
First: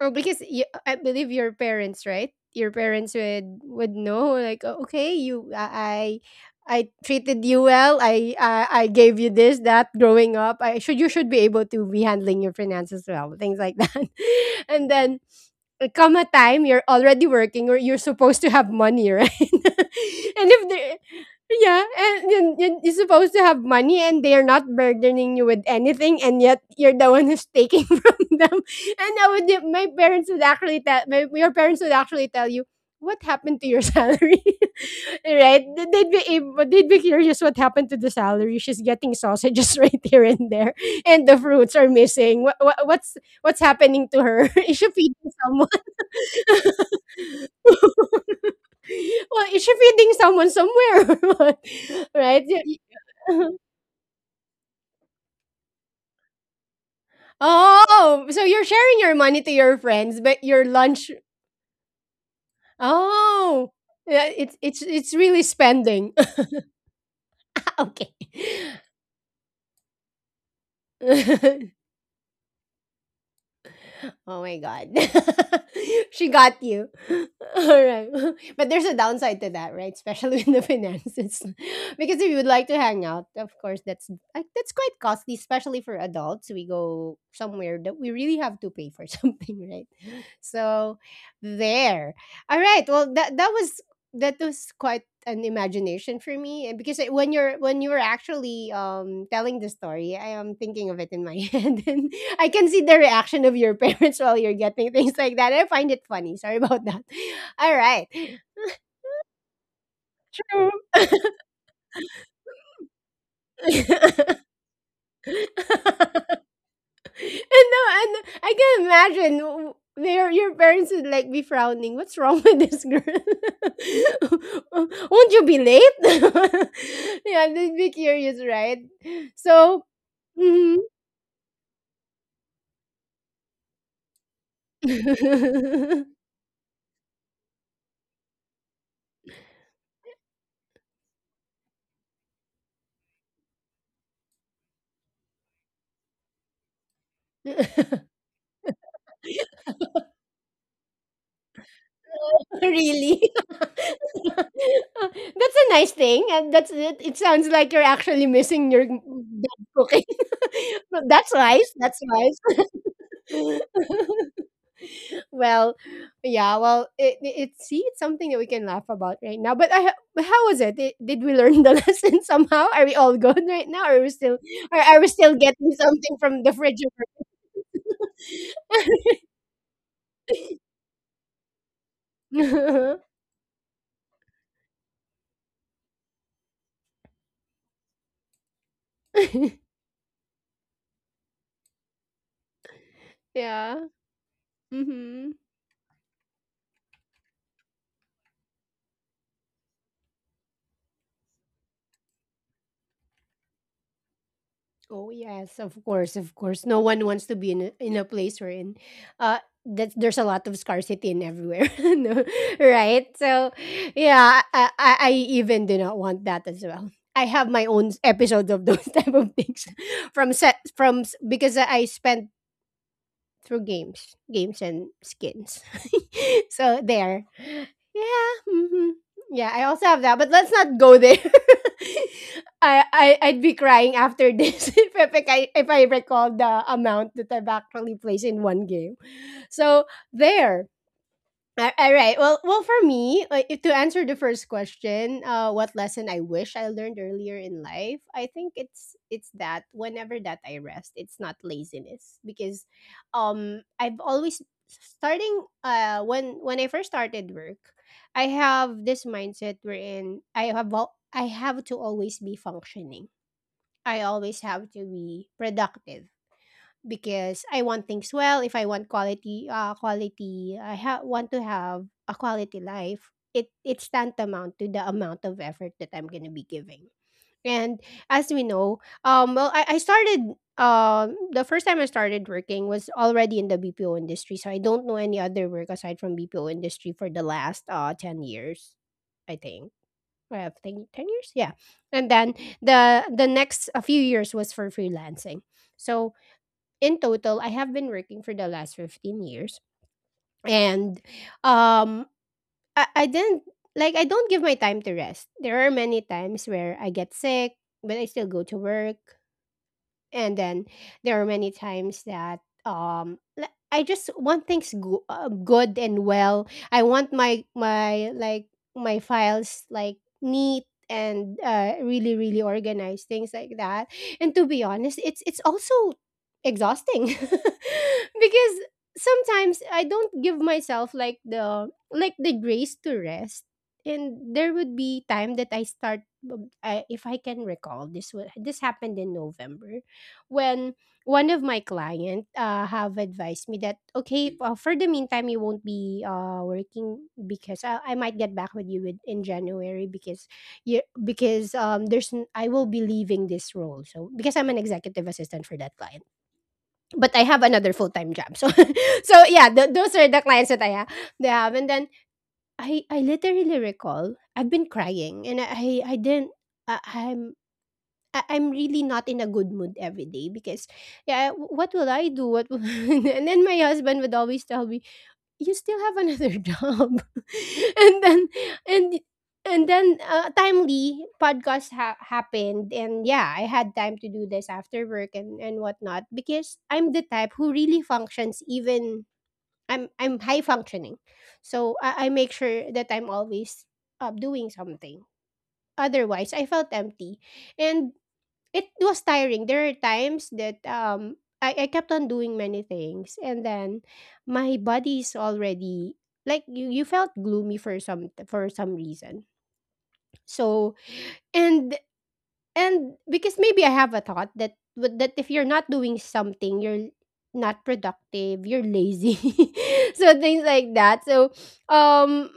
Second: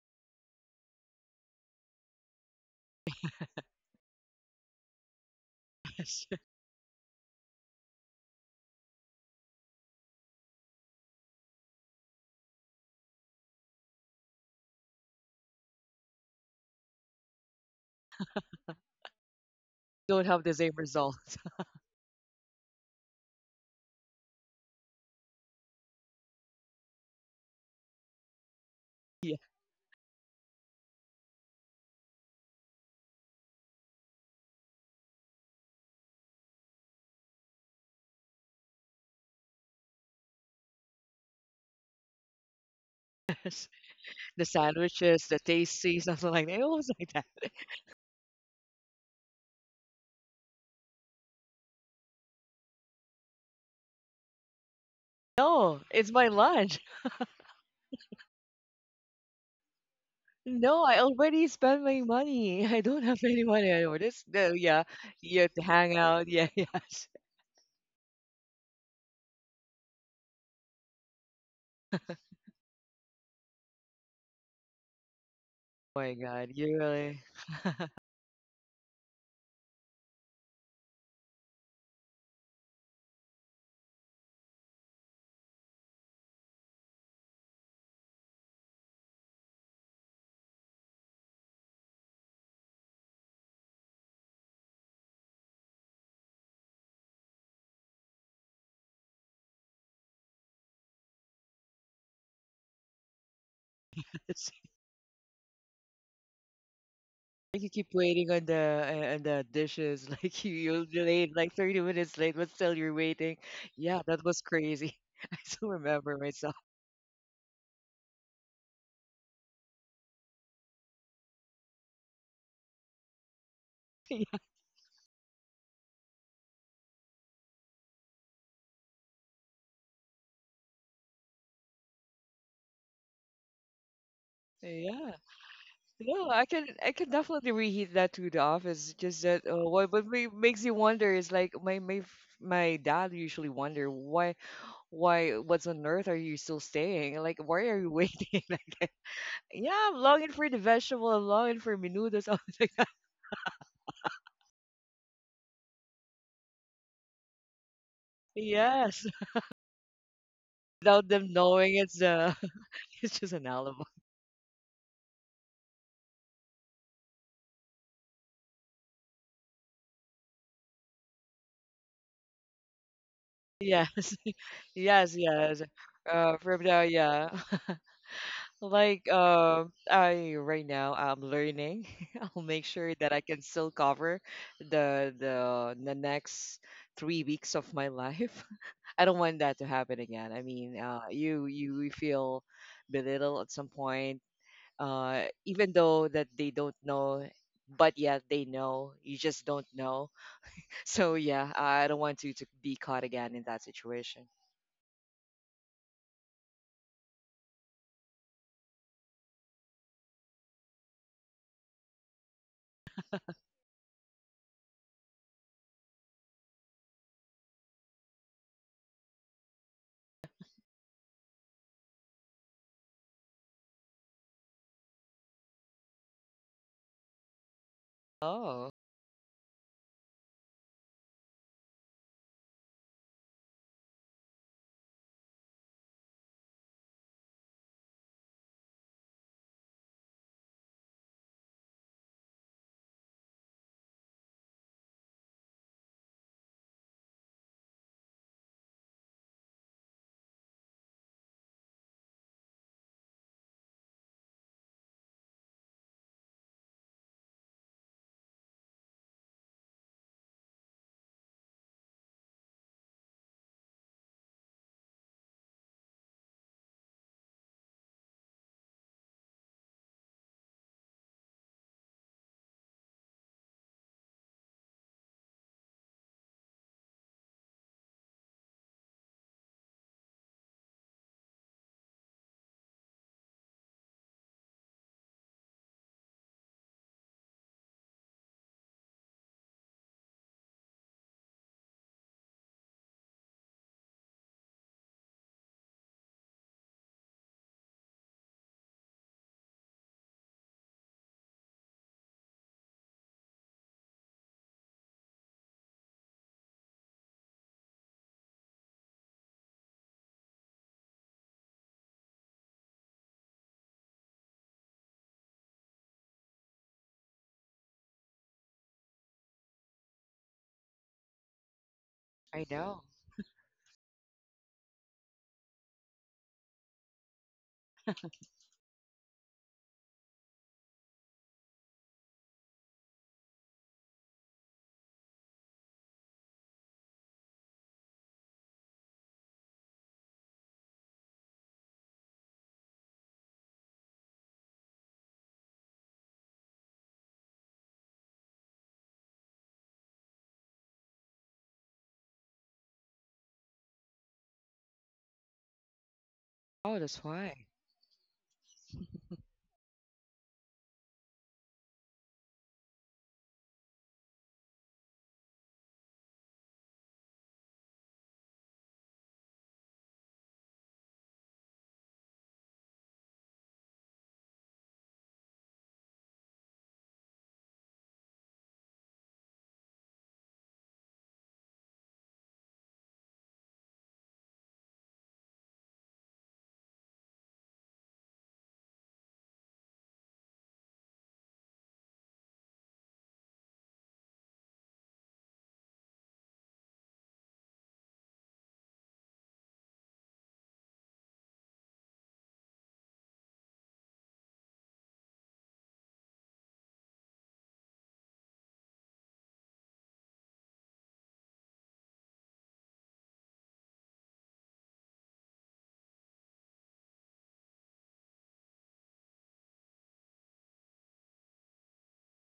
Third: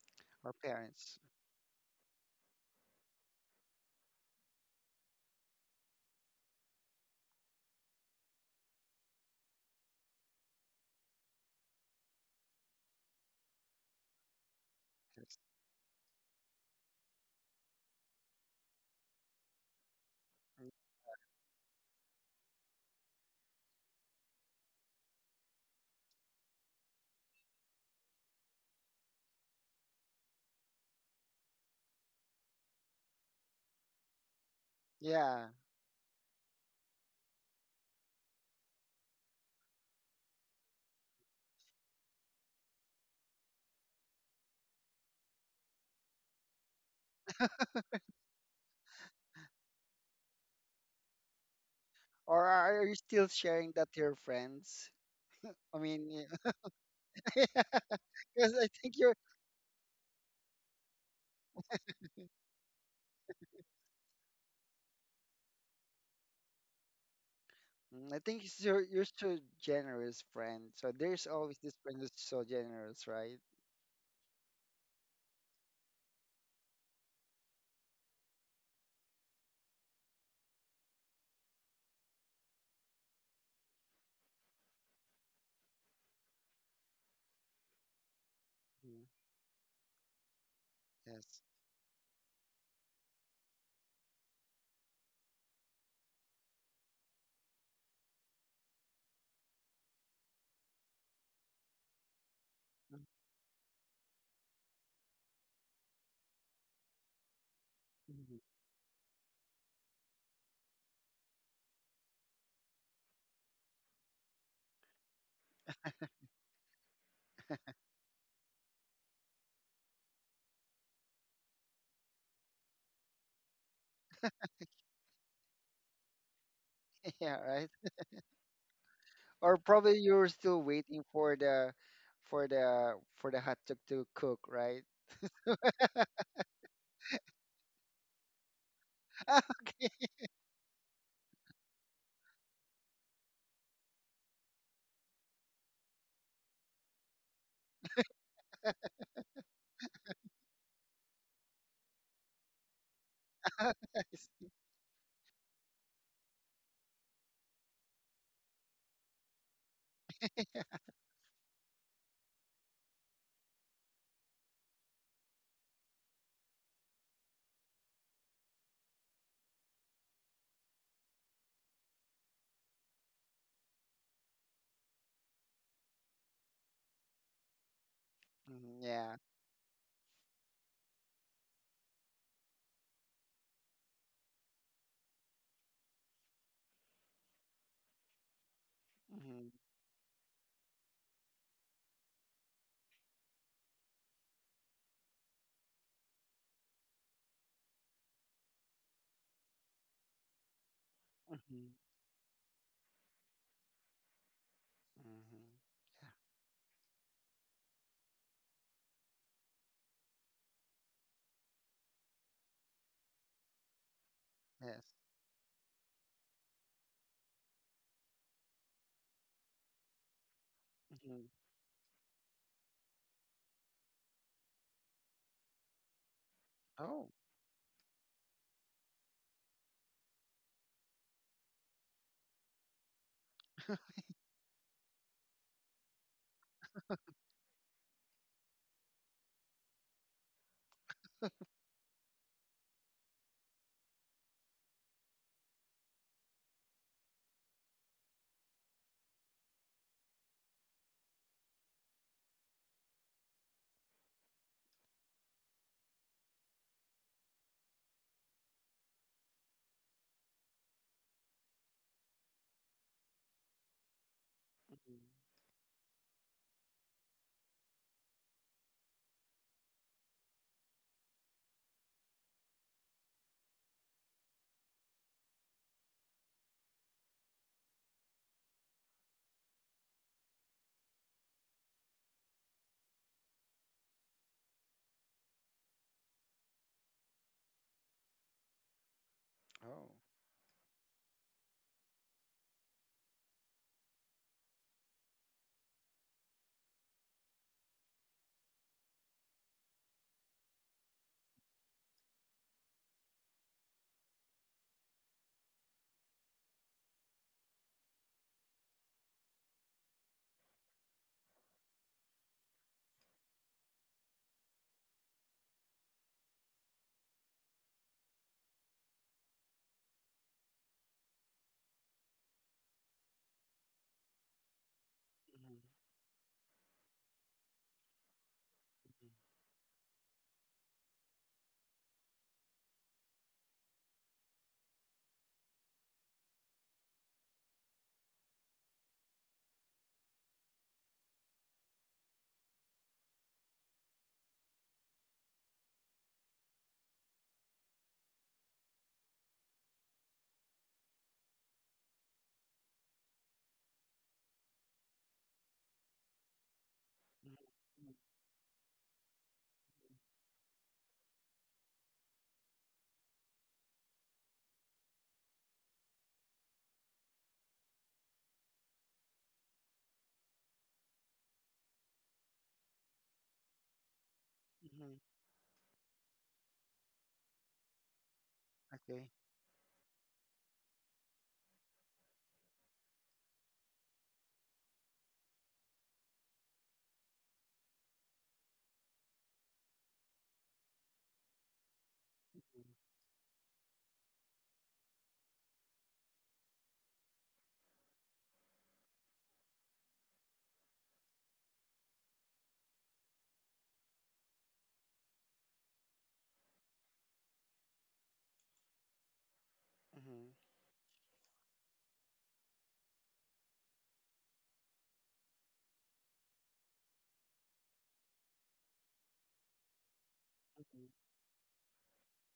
Speaker 1: oh, because
Speaker 3: or
Speaker 1: you, I
Speaker 3: parents?
Speaker 1: believe your parents, right? Your parents would would know like, "Oh, okay, you I I
Speaker 2: yes.
Speaker 1: I treated you well. I, I I gave you this that growing up. I should you should be able to be handling your finances well, things like that. And then
Speaker 3: Yes.
Speaker 1: come a time you're already working or you're supposed to have money, right?
Speaker 2: Don't have
Speaker 1: And
Speaker 2: the
Speaker 1: if
Speaker 3: Mm.
Speaker 2: same
Speaker 1: they
Speaker 2: result.
Speaker 1: yeah, and you- you- you're supposed to have money and they're not burdening you with anything and yet you're the one who's taking from them. And I
Speaker 2: Yes.
Speaker 1: would my parents would actually tell my your parents would actually tell you, what happened to your salary?
Speaker 3: Yeah.
Speaker 1: Right? They- They'd be able, they'd be curious what happened to the salary. She's getting sausages right here and there, and the fruits are missing. What, what what's what's happening to
Speaker 2: The
Speaker 1: her? Is she
Speaker 2: sandwiches,
Speaker 1: feeding
Speaker 2: the
Speaker 1: someone?
Speaker 2: tasty, something like that. It was like that.
Speaker 1: Well, if you're feeding someone somewhere, right?
Speaker 3: Or
Speaker 1: Y-
Speaker 3: are are you still
Speaker 1: y-
Speaker 3: sharing that to your friends? I
Speaker 2: No, it's
Speaker 3: mean,
Speaker 2: my
Speaker 3: yeah.
Speaker 2: lunch.
Speaker 1: Oh, so
Speaker 3: because
Speaker 1: you're
Speaker 3: I think
Speaker 1: sharing your
Speaker 3: you're,
Speaker 1: money to your friends, but your
Speaker 2: No, I
Speaker 1: lunch.
Speaker 2: already spent my money. I don't have any
Speaker 1: Oh,
Speaker 2: money anymore. This,
Speaker 1: yeah,
Speaker 2: no,
Speaker 1: it's it's
Speaker 2: yeah,
Speaker 1: it's
Speaker 2: you
Speaker 1: really
Speaker 2: have to hang
Speaker 1: spending.
Speaker 2: out. Yeah, yes.
Speaker 1: okay.
Speaker 3: mm, I think you're you're so generous, friend. So there's always this friend who's so generous, right?
Speaker 1: Oh my god.
Speaker 2: Oh my
Speaker 1: She
Speaker 2: God,
Speaker 1: got
Speaker 2: you
Speaker 1: you.
Speaker 2: really.
Speaker 1: All right. But there's a downside to that, right? Especially in the finances. Because if you would like to hang out, of course that's like, that's quite costly, especially for adults. We go somewhere that we really have to pay
Speaker 3: Mm,
Speaker 1: for something, right? So
Speaker 3: yes.
Speaker 1: there. All right. Well, that that was that was quite an imagination for me, and because it- when you're when you're actually um telling the story, I am thinking of it in my head, and I can see the
Speaker 3: Mm,
Speaker 1: reaction of your parents while
Speaker 2: It's,
Speaker 1: you're getting things like that. I find it funny, sorry about that.
Speaker 2: like you
Speaker 1: All
Speaker 2: keep
Speaker 1: right.
Speaker 2: waiting on the, uh, on the dishes. Like, you,
Speaker 1: True.
Speaker 2: you'll be late, like thirty minutes late, but still you're waiting. Yeah, that was crazy. I still remember myself.
Speaker 1: and no and I can imagine w- where your parents would like be frowning, what's wrong with this girl?
Speaker 2: Yeah.
Speaker 1: Won't you be late?
Speaker 3: yeah.
Speaker 1: Yeah,
Speaker 3: Right.
Speaker 1: they'd be curious, right?
Speaker 3: Or
Speaker 1: So
Speaker 3: probably you're still
Speaker 1: mhm.
Speaker 3: waiting for the for the for the hot dog to cook, right?
Speaker 2: Yeah. Yeah, I can I can definitely reheat that to the office. Just
Speaker 3: I
Speaker 2: that, uh, what what ma- makes you wonder is, like, my my f- my dad usually wonder why, why what's on earth are you still staying? Like, why are you waiting? Like, yeah, I'm longing for the vegetable. I'm longing for menudo. Something like that.
Speaker 1: Really?
Speaker 3: see.
Speaker 1: That's a nice thing, and that's it. It sounds like you're actually missing your
Speaker 2: Yes,
Speaker 1: dad cooking. But
Speaker 2: without them
Speaker 1: that's nice.
Speaker 2: knowing, it's
Speaker 1: That's
Speaker 2: uh
Speaker 1: nice.
Speaker 2: it's just an alibi.
Speaker 1: Well, yeah. Well, it, it it- see, it's something that we can laugh about right now. But I, ha- but how was it? Did, did we learn the lesson somehow? Are we all good right
Speaker 2: Yes,
Speaker 1: now? Are we still? Are,
Speaker 2: yes,
Speaker 1: are we still
Speaker 2: yes.
Speaker 1: getting something
Speaker 2: Uh,
Speaker 1: from
Speaker 2: from
Speaker 1: the
Speaker 2: the,
Speaker 1: refrigerator?
Speaker 2: yeah.
Speaker 3: Mhm,
Speaker 2: Like,
Speaker 3: yeah.
Speaker 2: uh, I right now I'm learning. I'll make sure that I can still cover the the the next three weeks of my life. I don't want
Speaker 3: Hmm.
Speaker 2: that to happen again. I mean, uh, you you feel belittled at some
Speaker 1: Yeah.
Speaker 2: point, uh,
Speaker 1: Mm-hmm.
Speaker 2: even though that they don't know, but yet they know. You just don't know. So yeah,
Speaker 3: Hmm.
Speaker 2: I don't want you to be caught again in that situation.
Speaker 1: Oh
Speaker 3: Hmm.
Speaker 1: yes, of course, of course. No one wants to be in a, in a place where in uh that there's a lot of scarcity in everywhere, no, right? So
Speaker 3: Yeah. Yes.
Speaker 1: yeah, I, I I even do not want that as well. I have my own episode of those type of things from set
Speaker 3: Hmm.
Speaker 1: from s- because I spent through games, games and skins.
Speaker 3: Oh.
Speaker 1: So there.
Speaker 2: Oh,
Speaker 1: Yeah. Hmm. Yeah, I also have that, but let's not go there. I, I I'd be crying after this if, I- if I if I recall the amount that I've actually placed in one game. So there. A- All right. Well, well, for me, like, if to answer the first question, uh, what lesson I wish I learned earlier in life, I think it's it's that whenever that I rest, it's not laziness because, um, I've always starting uh when when I first started work, I have this mindset wherein I have al- I have to always be functioning. I
Speaker 3: Mhm.
Speaker 1: always have to be productive because I want things well. If I want quality, uh, quality, I ha- want to have a quality life. It it's tantamount to the amount of effort that I'm gonna be giving. And as we know, um, well, I, I started um the first time I started working was already in the B P O industry, so I don't know any other work aside from B P O industry for the last uh ten years, I
Speaker 3: Oh.
Speaker 1: think. I think ten years, yeah. And then the the next a few years was for freelancing. So in total, I have been working for the last fifteen years. And um I, I didn't like I don't give my time to rest. There are many times where I get sick, but I still go to work, and then there are many times that um l- I just want things go- uh, good and well. I want my my like my files like neat and uh, really really
Speaker 2: I know.
Speaker 1: organized, things like that. And to be honest, it's it's
Speaker 3: Mhm.
Speaker 1: also exhausting because
Speaker 3: Mhm.
Speaker 1: sometimes I don't give myself like the like the grace to rest. And there would be time that I start um, I, if I can recall this, wa- this happened in November when one of my client uh, have advised me that okay, uh, for the meantime you won't be uh, working because I, I might get back with you with, in January because you because um there's n- I will be leaving this role, so because I'm an executive assistant for that client,
Speaker 2: Oh, that's
Speaker 1: but I
Speaker 3: Mhm.
Speaker 2: why.
Speaker 1: have another
Speaker 3: Mhm.
Speaker 1: full time job, so so yeah, th- those are the clients that I have they have. And then I I literally recall I've been crying, and I I didn't I, I'm I- I'm really not in a good mood every day because, yeah, w- what will I do? What will... And then my husband would always tell me,
Speaker 3: Mhm.
Speaker 1: "You still have another job," and then and
Speaker 3: Okay.
Speaker 1: and then uh, timely podcast ha- happened, and yeah, I had time to do this after work and and whatnot because I'm the type who really functions even I'm I'm high functioning, so I, I make
Speaker 3: Mm-hmm.
Speaker 1: sure that I'm always uh, doing something. Otherwise, I felt empty, and it was tiring. There are times that um I, I kept on doing many things, and then my body's already like you, you felt gloomy for some for some reason.
Speaker 3: Mm-hmm.
Speaker 1: So and and because maybe I have a thought that w- that if you're not doing something, you're not productive, you're lazy. So things like that. So um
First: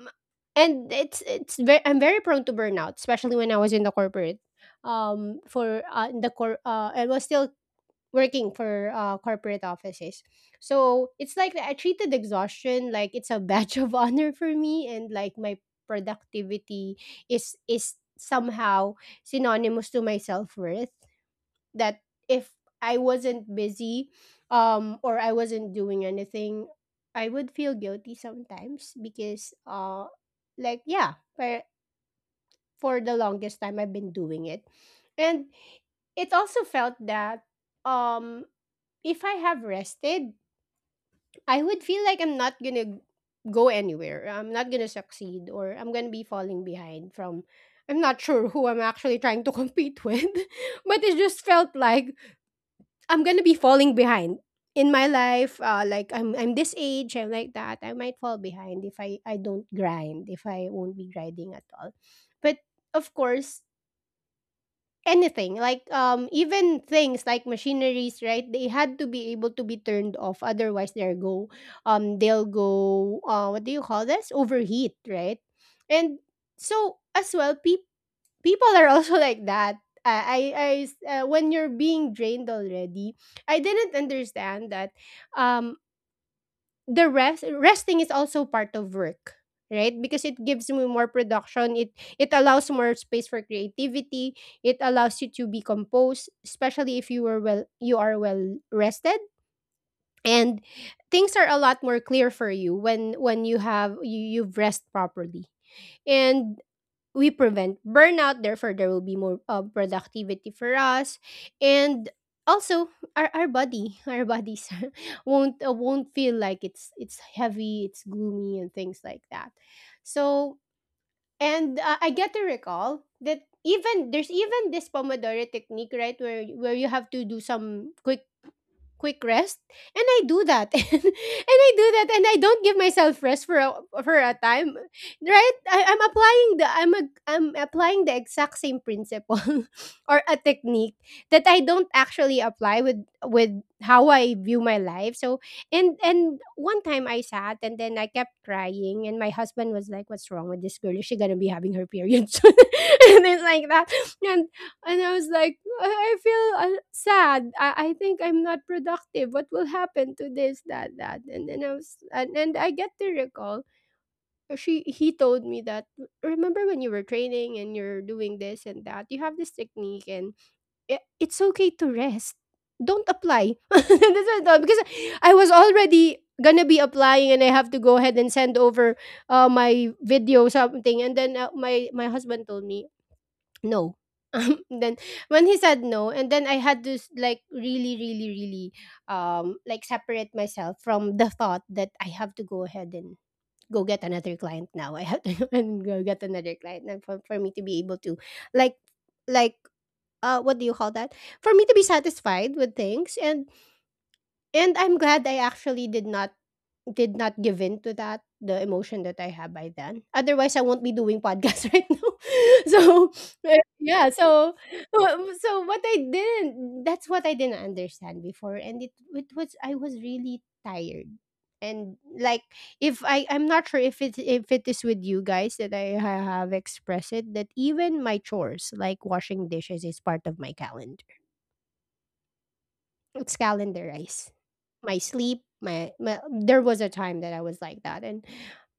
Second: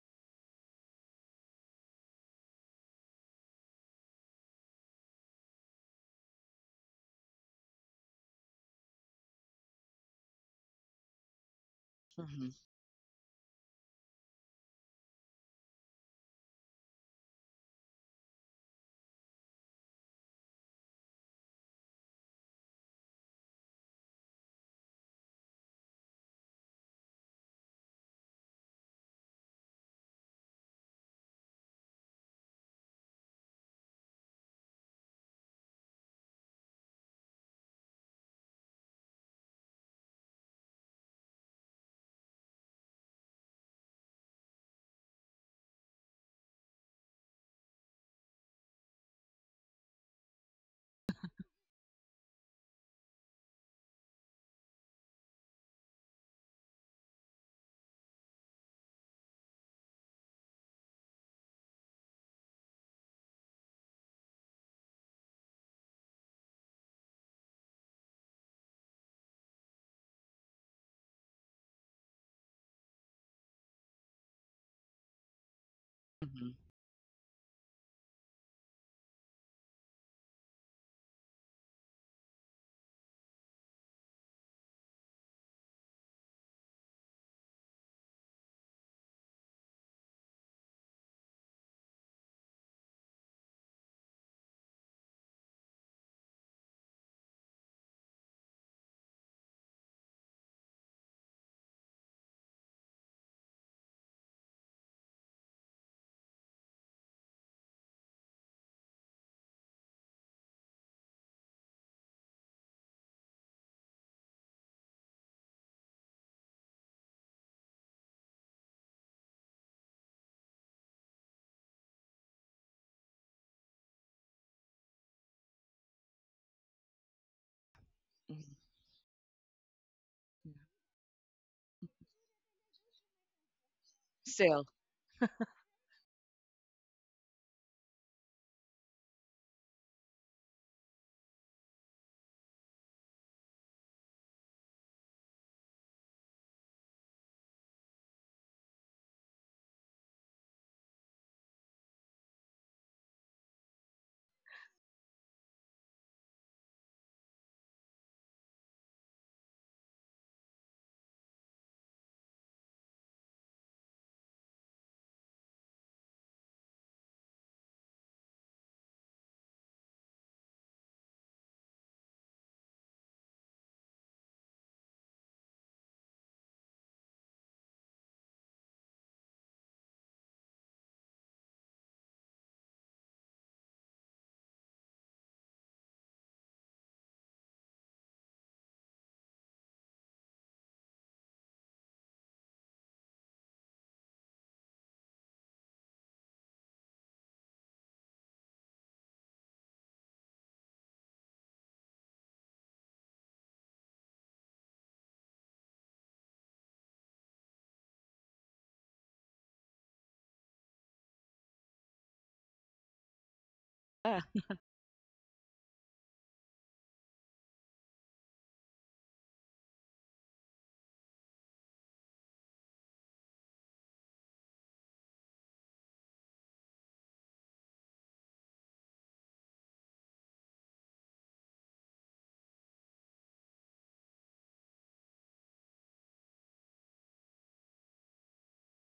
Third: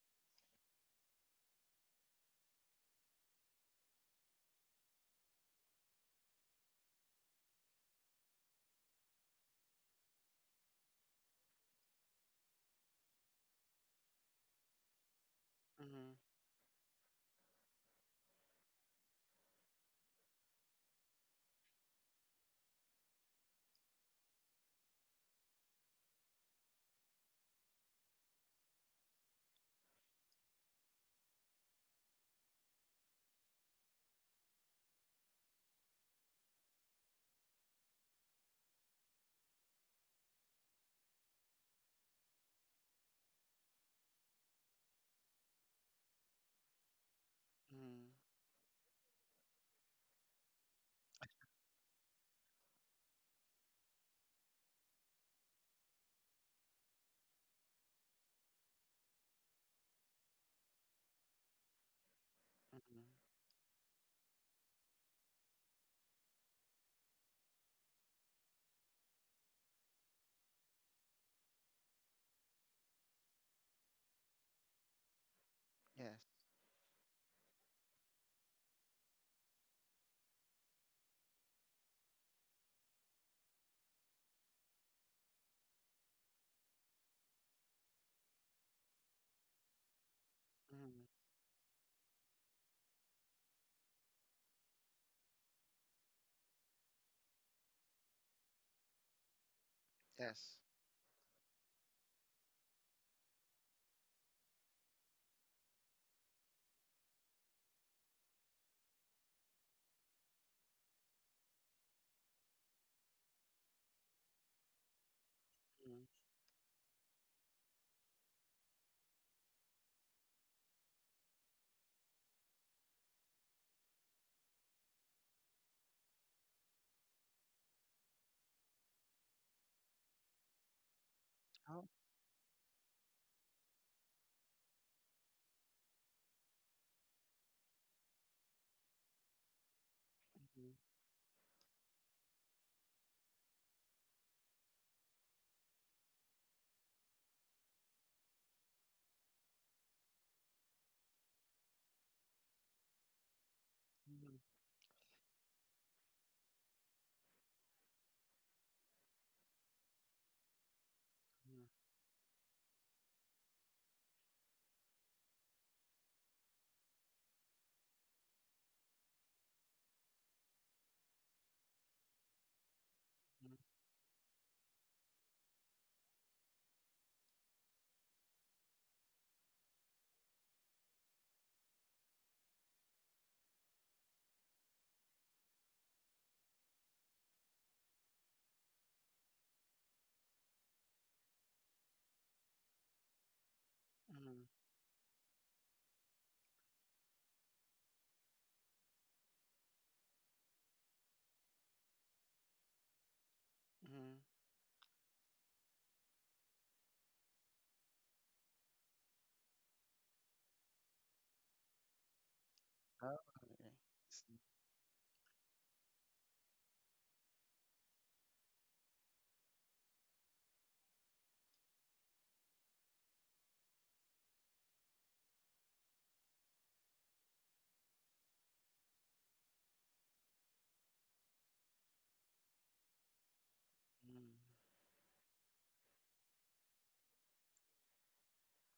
Speaker 1: and it's it's very I'm very prone to burnout, especially when I was in the corporate um for uh, in the cor uh I was still working for uh, corporate offices. So it's like I treated
Speaker 2: Hmm.
Speaker 1: exhaustion like it's a badge of honor for me, and like my
Speaker 3: Mm-hmm.
Speaker 1: productivity is is somehow synonymous to my self worth. That if I wasn't busy, um, or I wasn't doing anything, I would feel guilty sometimes because, uh, like yeah, for for the longest time I've been doing it, and it also felt that um if I have rested, I would feel like I'm not gonna go anywhere. I'm not gonna succeed, or I'm gonna be falling behind from I'm not
Speaker 3: Mm-hmm.
Speaker 1: sure who I'm actually trying to compete with. But it just felt like I'm gonna be falling behind in my life. Uh, like I'm I'm this age, I'm like that. I might fall behind if I, I don't grind, if I won't be grinding at all. But of
Speaker 3: Mm-hmm.
Speaker 1: course, anything like um even things like machineries, right, they had to be able to be turned off, otherwise they'll go um they'll go uh what do you call this, overheat, right? And
Speaker 3: Yes.
Speaker 1: so as well pe- people are also like that. Uh, i i s- uh, when you're being drained already, I didn't understand that um the rest resting is also part of work, right, because it gives me
Speaker 3: Mm-hmm.
Speaker 1: more production. it it allows more space for creativity. It allows you to be composed, especially if you were well you are well rested,
Speaker 3: Yes.
Speaker 1: and things are a lot more clear for you when when you have you, you've rest properly. And we prevent burnout, therefore there will be more uh, productivity for us. And also our, our body our bodies won't uh,
Speaker 3: Mm-hmm.
Speaker 1: won't feel like it's it's heavy, it's gloomy, and things like that. So and uh, I get to recall that even there's even this pomodoro technique, right, where where you have to do some quick
Speaker 2: Hmm.
Speaker 1: quick rest. And I do that, and, I do
Speaker 3: Oh.
Speaker 1: that, and I don't give myself rest for a, for a
Speaker 2: Still.
Speaker 1: time, right? I, i'm applying the i'm a, I'm applying the exact same principle or a
Speaker 3: Mm-hmm.
Speaker 1: technique that I don't actually apply with with how I view my life. So and and one time I sat and then I kept crying, and my husband was like, "What's wrong with this girl, is she gonna be having her period soon?" And then like that.
Speaker 3: Mm-hmm.
Speaker 1: and and I was like, I feel uh, sad. I, I think I'm not productive. What will happen to this, that, that? And then I was, and, and I get to recall uh, she he told me that, remember when you were training and you're doing this and that, you have this technique, and it, it's okay to rest. Don't apply.
Speaker 3: Mm-hmm.
Speaker 1: That's what I thought, because I was already gonna be applying and I have to go ahead and send over uh, my video something. And then uh, my my husband told me no. Um, then when he said no and then I had to s- like really really really um like separate myself from the thought that I have to go ahead and go get another client, now I have to and go get another client, and for, for me to be able to like like uh what do you call that, for me to be satisfied with things. and
Speaker 3: Mm-hmm.
Speaker 1: and I'm glad I actually did not did not give in to that, the emotion that I have by then. Otherwise, I won't be doing podcasts right now.
Speaker 3: Oh.
Speaker 1: So,
Speaker 3: Okay.
Speaker 1: eh, yeah,
Speaker 2: Yeah.
Speaker 1: so wha- so what I didn't that's what I didn't understand before, and it it was I was really tired. And like if I I'm not sure if it if it is with you guys that I ha- have expressed it that even my chores like washing dishes is part of my calendar. It's calendarized.
Speaker 3: Mm-hmm.
Speaker 1: My sleep, my, my there was a time that I was like that, and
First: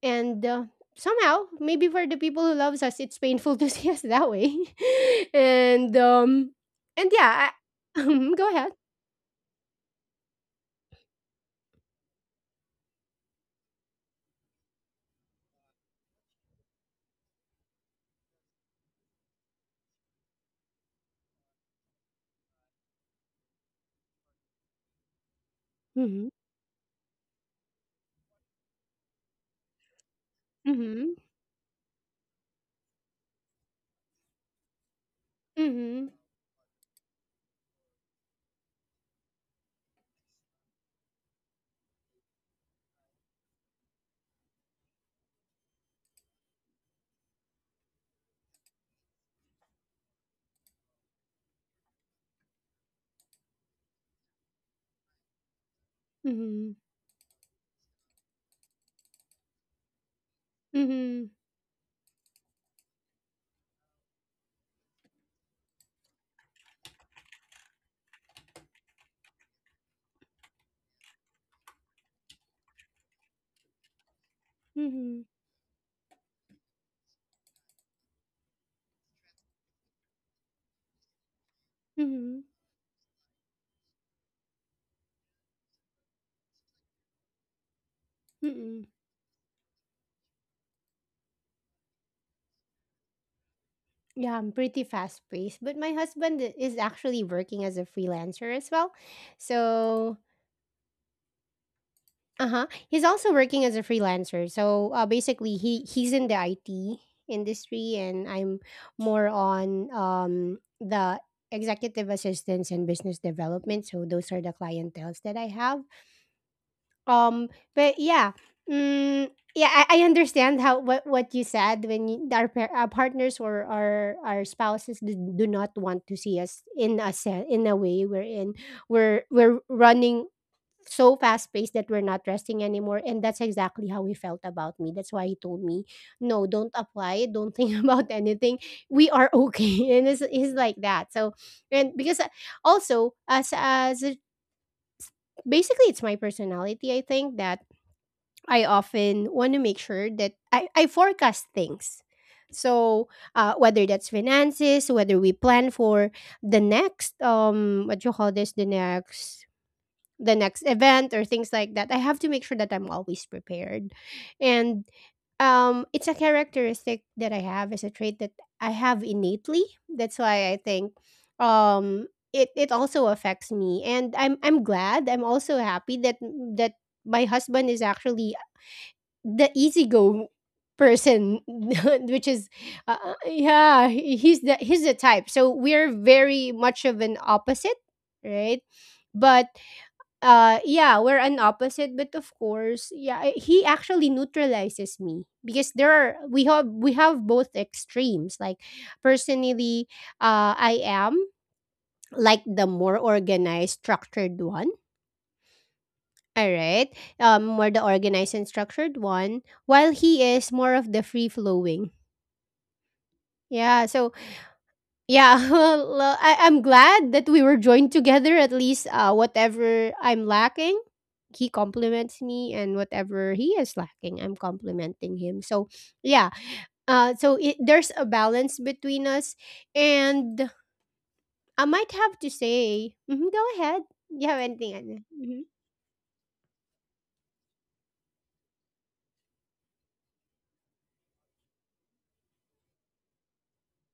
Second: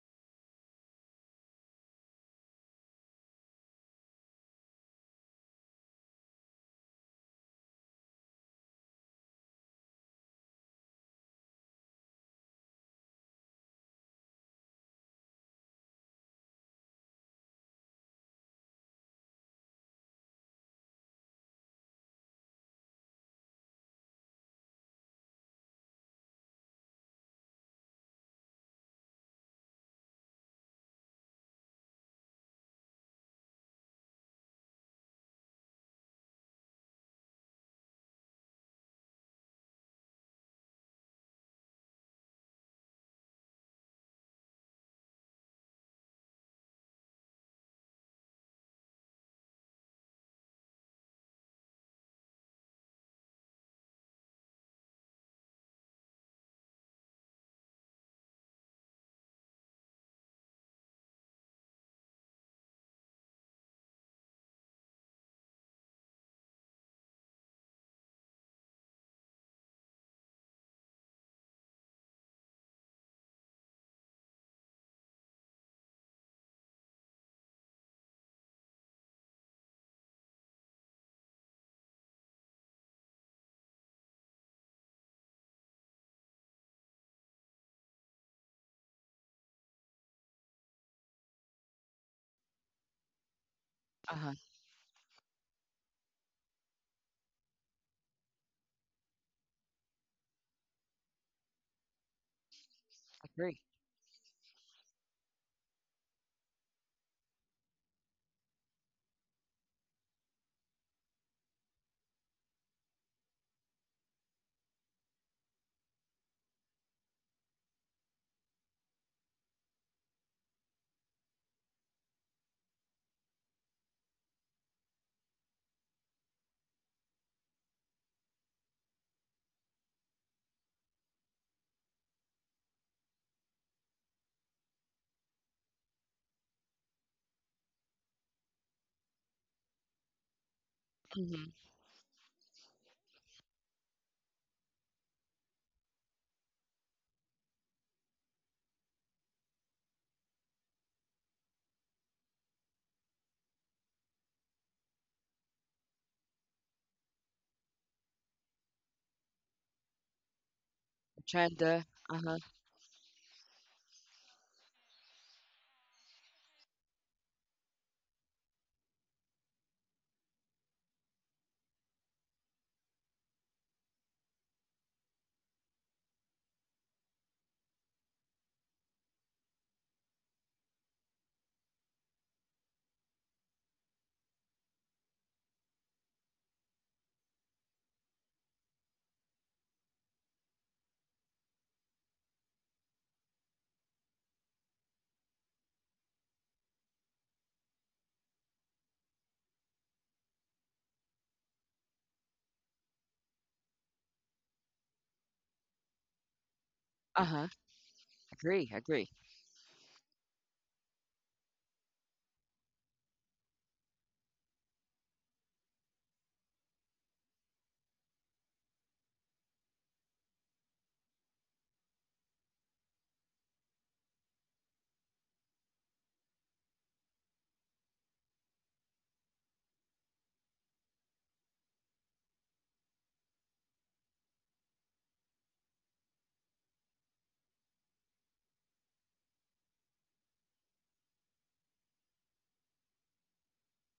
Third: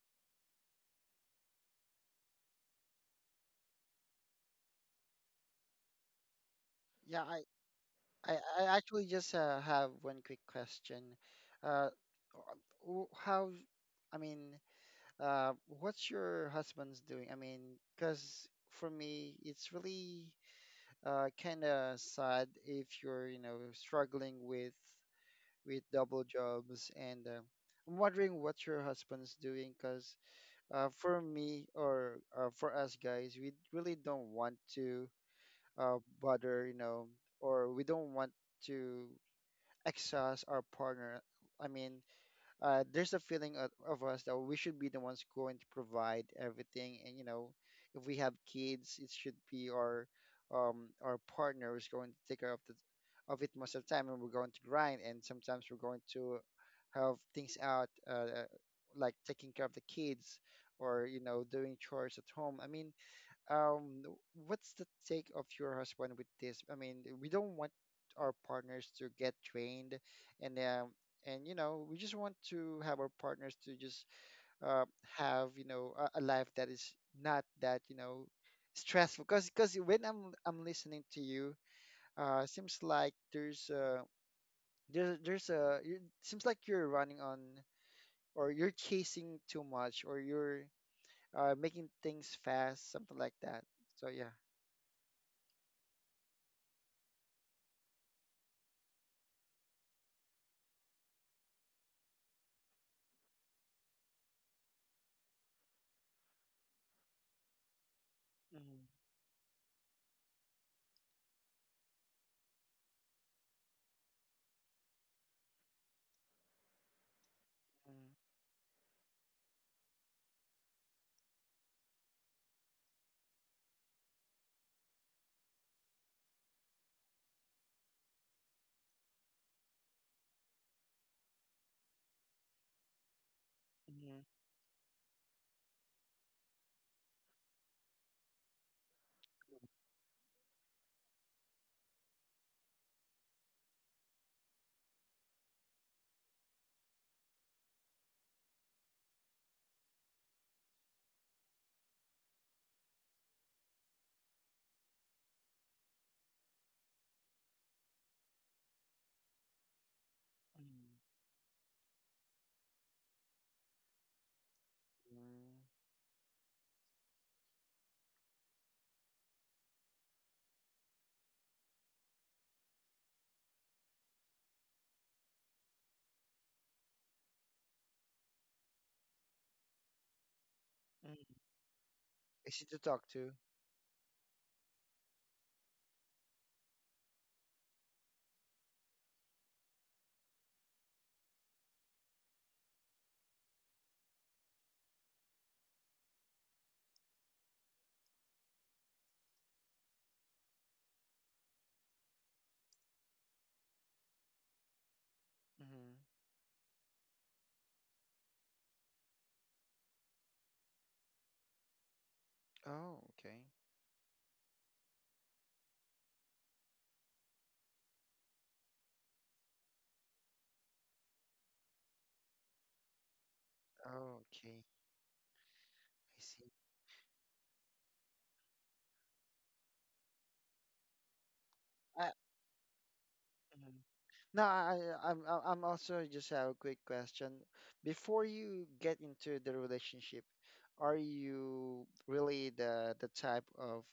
Speaker 1: and uh, somehow maybe for the people who loves us, it's painful to see us that way, and um and
Speaker 3: Yeah, I,
Speaker 1: yeah, I,
Speaker 3: I,
Speaker 1: mhm, go ahead.
Speaker 3: I actually just uh, have one quick question. Uh, uh, w- how, I mean, uh, what's your husband's doing? I mean, because for me, it's really uh, kind of sad if you're, you know, struggling with with double
Speaker 1: hmm
Speaker 3: jobs. And uh, I'm wondering what your husband's doing, because uh,
Speaker 1: hmm
Speaker 3: for me or uh, for us guys, we really don't want to uh,
Speaker 1: hmm
Speaker 3: bother, you know, or we don't want to exhaust our partner. I mean, uh, there's a feeling of, of us that we should be the ones going to provide everything, and you know, if we have kids, it should be our um, our partner who's going to take care of the of it most of the time, and we're going to grind, and sometimes we're going to
Speaker 1: hmm
Speaker 3: have things out, uh, uh, like taking care of the kids, or you
Speaker 1: hmm
Speaker 3: know doing chores at home. I mean, um, what's the take of your husband with this? I mean, we don't want our partners to get trained, and um, and you know, we just want to have our partners to just uh,
Speaker 1: hmm
Speaker 3: have you know a, a life that is not that you know stressful. Because because when I'm I'm listening to you,
Speaker 1: hmm
Speaker 3: uh, seems like there's uh there's there's a you seems like you're running on, or you're
Speaker 1: hmm
Speaker 3: chasing too much, or you're uh, making things fast, something like that. So yeah.
Speaker 2: Uh-huh.
Speaker 1: Yeah, I'm pretty fast paced, but my husband i- is actually working as a freelancer as well. So uh-huh. He's also
Speaker 2: Agree.
Speaker 1: working as a freelancer. So, uh, basically he he's in the I T industry and I'm more on um the executive assistance and business development. So those are the clientels that I have. Um but
Speaker 3: Mm,
Speaker 1: yeah, mm, yeah, I, I understand how what, what you said when you, our, par- our partners or our our spouses do, do not want to see us in a se- in a way wherein we're we're running so fast paced that we're not resting anymore. And that's exactly how he
Speaker 3: mhm.
Speaker 1: felt about me. That's why he told me, no, don't apply. Don't think about anything. We are okay. And it's, it's like that. So,
Speaker 2: Mhm.
Speaker 1: and because uh, also, as, as a- basically, it's my personality, I think, that I often want to make sure that I, I forecast things. So uh, whether that's finances, whether we plan for the next um what you call this, the next the next
Speaker 3: Mhm.
Speaker 1: event or things
Speaker 2: Agenda,
Speaker 1: like that. I have to
Speaker 2: uh-huh.
Speaker 1: make sure that I'm always prepared. And
Speaker 3: Mhm. Mm.
Speaker 1: um it's a characteristic that I have as a trait that I have innately. That's why I think um it it also affects me and I'm I'm glad. I'm also happy that that my husband is actually the easy go
Speaker 3: Mm.
Speaker 1: person which is
Speaker 3: Easy to
Speaker 1: uh,
Speaker 3: talk
Speaker 1: uh,
Speaker 3: to.
Speaker 1: yeah, he- he's the he's the type, so we're very much of an opposite, right, but uh, yeah, we're an opposite, but of course, yeah, I- he actually neutralizes me because there are we have we have both extremes. Like personally, uh, I am like the more organized, structured one.
Speaker 3: Mhm.
Speaker 1: All right, um,
Speaker 2: Uh-huh.
Speaker 1: more the organized and
Speaker 2: Agree,
Speaker 1: structured
Speaker 2: agree.
Speaker 1: one, while he is more of the free flowing.
Speaker 3: Oh, okay.
Speaker 1: Yeah, so yeah, well, uh, I, I'm glad that we were joined together. At least, uh, whatever I'm lacking, he compliments me, and whatever he is lacking,
Speaker 3: Oh,
Speaker 1: I'm
Speaker 3: okay.
Speaker 1: complimenting him. So,
Speaker 3: I
Speaker 1: yeah,
Speaker 3: see.
Speaker 1: uh, so it, there's a balance between us, and I might
Speaker 3: I,
Speaker 1: have to say, mhm, go
Speaker 3: mhm.
Speaker 1: ahead. You have
Speaker 3: No,
Speaker 1: anything?
Speaker 3: I,
Speaker 1: Anna?
Speaker 3: I- I'm, I'm
Speaker 1: Mhm.
Speaker 3: I'm also just have a quick question. Before you get into the relationship, are you really the the type of,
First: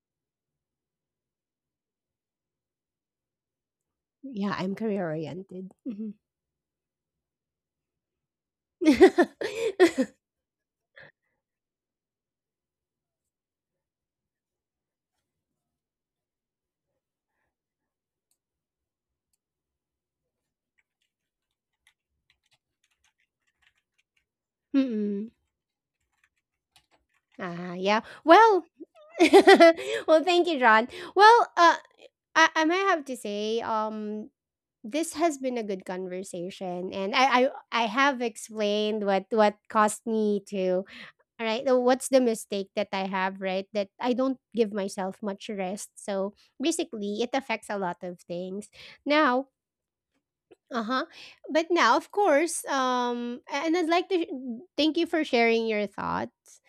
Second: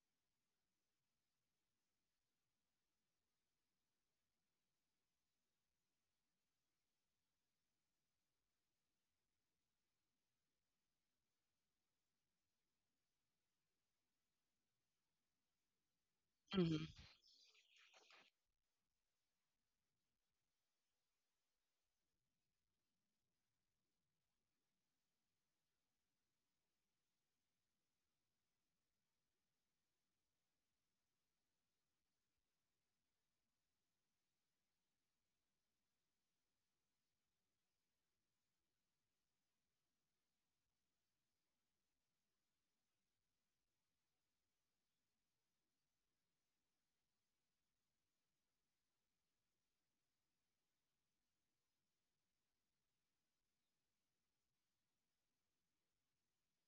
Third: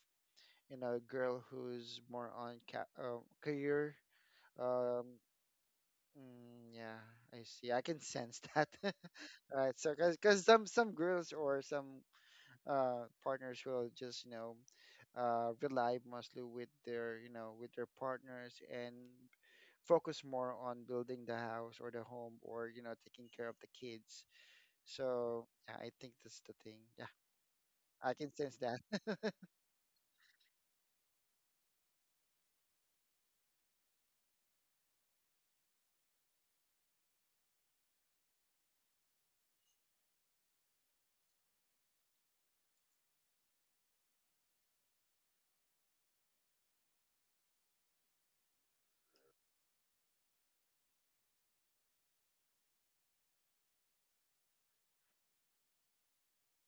Speaker 3: you know, girl who's more on ca uh, career?
Speaker 1: Yeah, I'm career
Speaker 3: Um,
Speaker 1: oriented. hmm
Speaker 3: mm, yeah, I see. I can sense that. Alright. So, cause cause some some girls or some uh, partners will just you know uh, rely mostly with
Speaker 2: Mhm.
Speaker 3: their you know with their partners, and focus more on building the house or the home, or you know taking care of the kids.
Speaker 1: mm
Speaker 3: So yeah, I think that's the thing. Yeah,
Speaker 1: Ah, yeah.
Speaker 3: I can sense
Speaker 1: Well,
Speaker 3: that.
Speaker 1: well, thank you, John. Well, uh, I, I might have to say, um, this has been a good conversation, and I, I I have explained what what caused me to all right. uh, What's the mistake that I have, right? That I don't give myself much rest. So basically, it affects a lot of things. Now, uh-huh. But now, of course, um and I'd like to sh- mm, thank you for sharing your thoughts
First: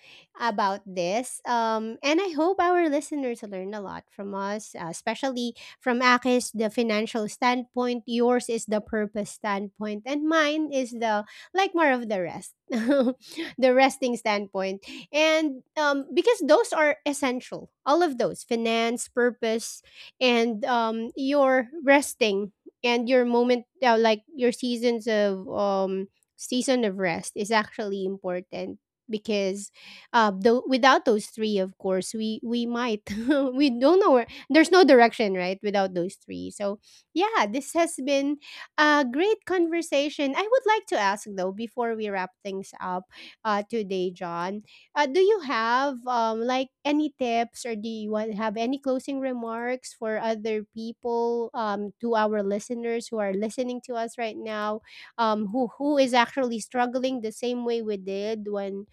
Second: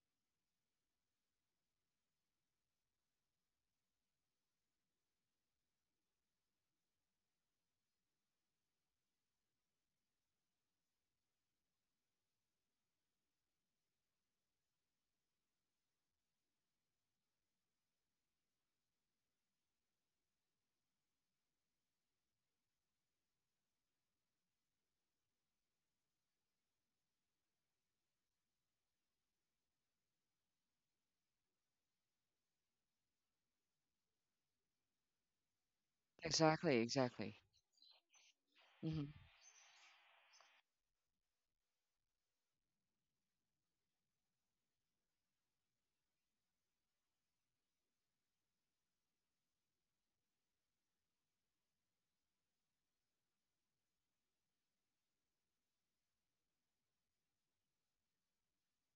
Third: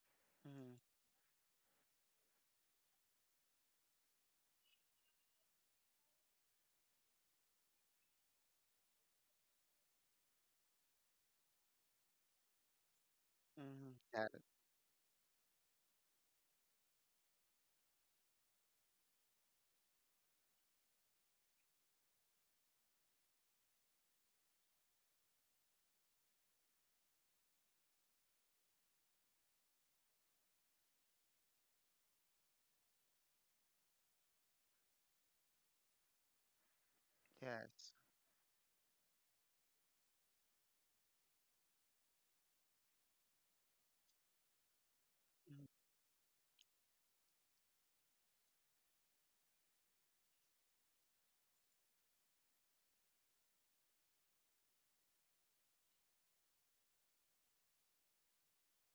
Speaker 3: Mhm,
Speaker 1: about this. Um and I hope our listeners learn a lot from us, uh, especially from Akis the financial standpoint, yours is the purpose standpoint, and mine is the like more of the rest. The
Speaker 3: mhm,
Speaker 1: resting
Speaker 3: got it.
Speaker 1: standpoint. And um because those are essential. All of those, finance, purpose, and um your resting and your moment uh, like your seasons of um season of rest is actually important because uh the, without those three, of course, we we might we don't know where, there's no direction, right, without those three.
Speaker 2: Exactly,
Speaker 1: So
Speaker 2: exactly.
Speaker 1: yeah, this
Speaker 3: Yes.
Speaker 1: has been a
Speaker 2: Mhm.
Speaker 1: great conversation. I would like to ask, though, before we wrap things up uh today, John, uh, do you
Speaker 3: Mhm.
Speaker 1: have um like any tips, or do you want have any closing remarks for other people, um to our listeners who are listening to us right now, um who who is actually struggling the same way we did when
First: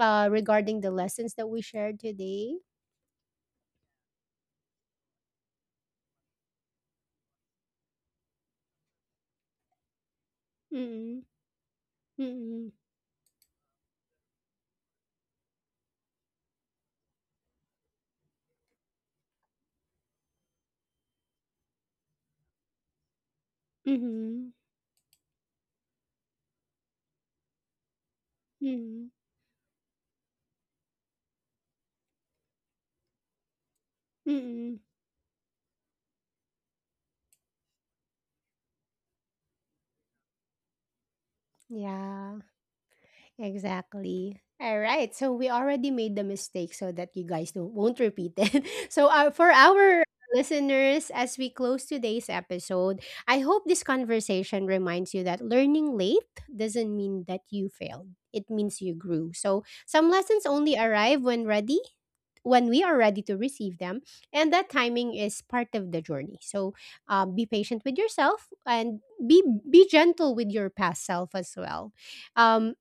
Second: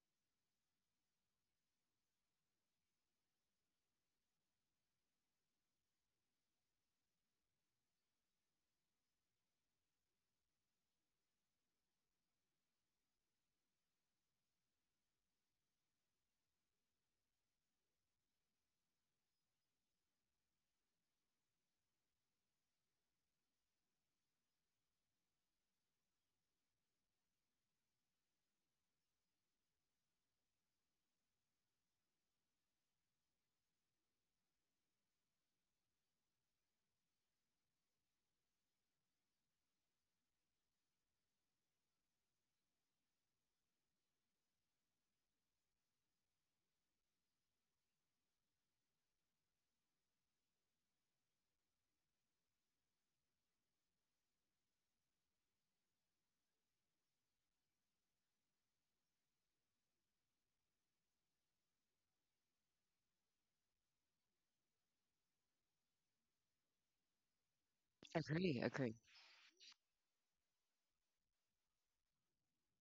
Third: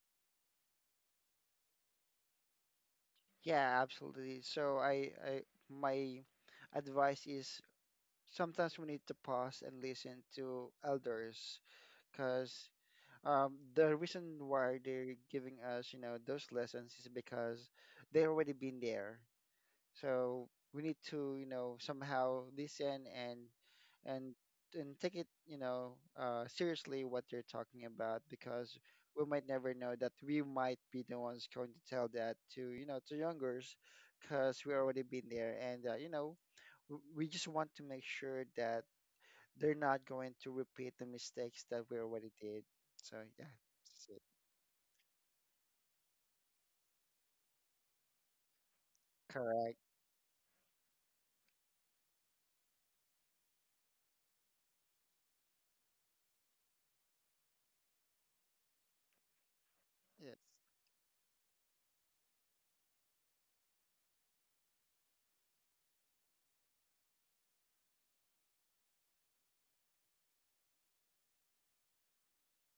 Speaker 1: uh regarding the lessons that we shared today?
Speaker 3: Yeah, absolutely. So I, I, my advice is, sometimes we need to pause and listen to
Speaker 1: Mm.
Speaker 3: elders, because
Speaker 1: Mm.
Speaker 3: um, the reason why they're giving us, you know, those lessons is because they already been there. So we need to, you know, somehow listen and and
Speaker 1: Mm.
Speaker 3: and take it, you know, uh, seriously what they're talking about,
Speaker 1: Mm.
Speaker 3: because
Speaker 1: Mm.
Speaker 3: we might never know that we might be the ones going to tell that to, you know, to youngers, because we
Speaker 1: Mm.
Speaker 3: already been there, and uh, you know, w- we just want to make sure that they're not going to repeat the mistakes that we already
Speaker 1: Yeah.
Speaker 3: did. So yeah, that's it.
Speaker 1: Exactly. All right. So we already made the mistake so that you guys don't won't repeat it. So uh, for
Speaker 3: Correct.
Speaker 1: our listeners, as we close today's episode, I hope this conversation reminds you that learning late doesn't mean that you failed. It means you grew. So some
Speaker 3: Yes.
Speaker 1: lessons only arrive when ready, when we are ready to receive them, and that timing is part of the journey. So um, be patient with yourself
Speaker 2: Agree, agree.
Speaker 1: and be be gentle with your past self as well. Um,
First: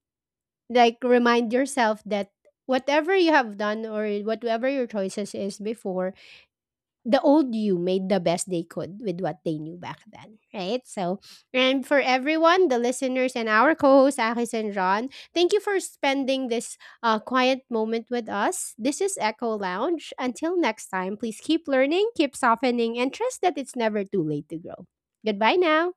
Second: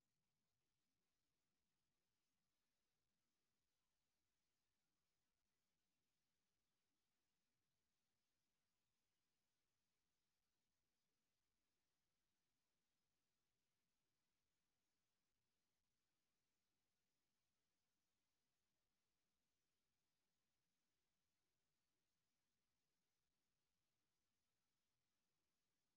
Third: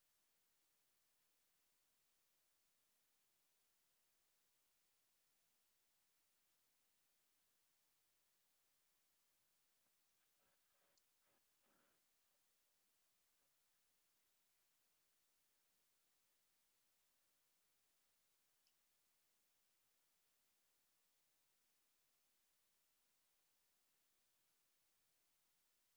Speaker 1: like remind yourself that whatever you have done or whatever your choices is before, the old you made the best they could with what they knew back then, right? So, and for everyone, the listeners, and our co-hosts Akis and Ron, thank you for spending this uh, quiet moment with us. This is Echo Lounge. Until next time, please keep learning, keep softening, and trust that it's never too late to grow. Goodbye now.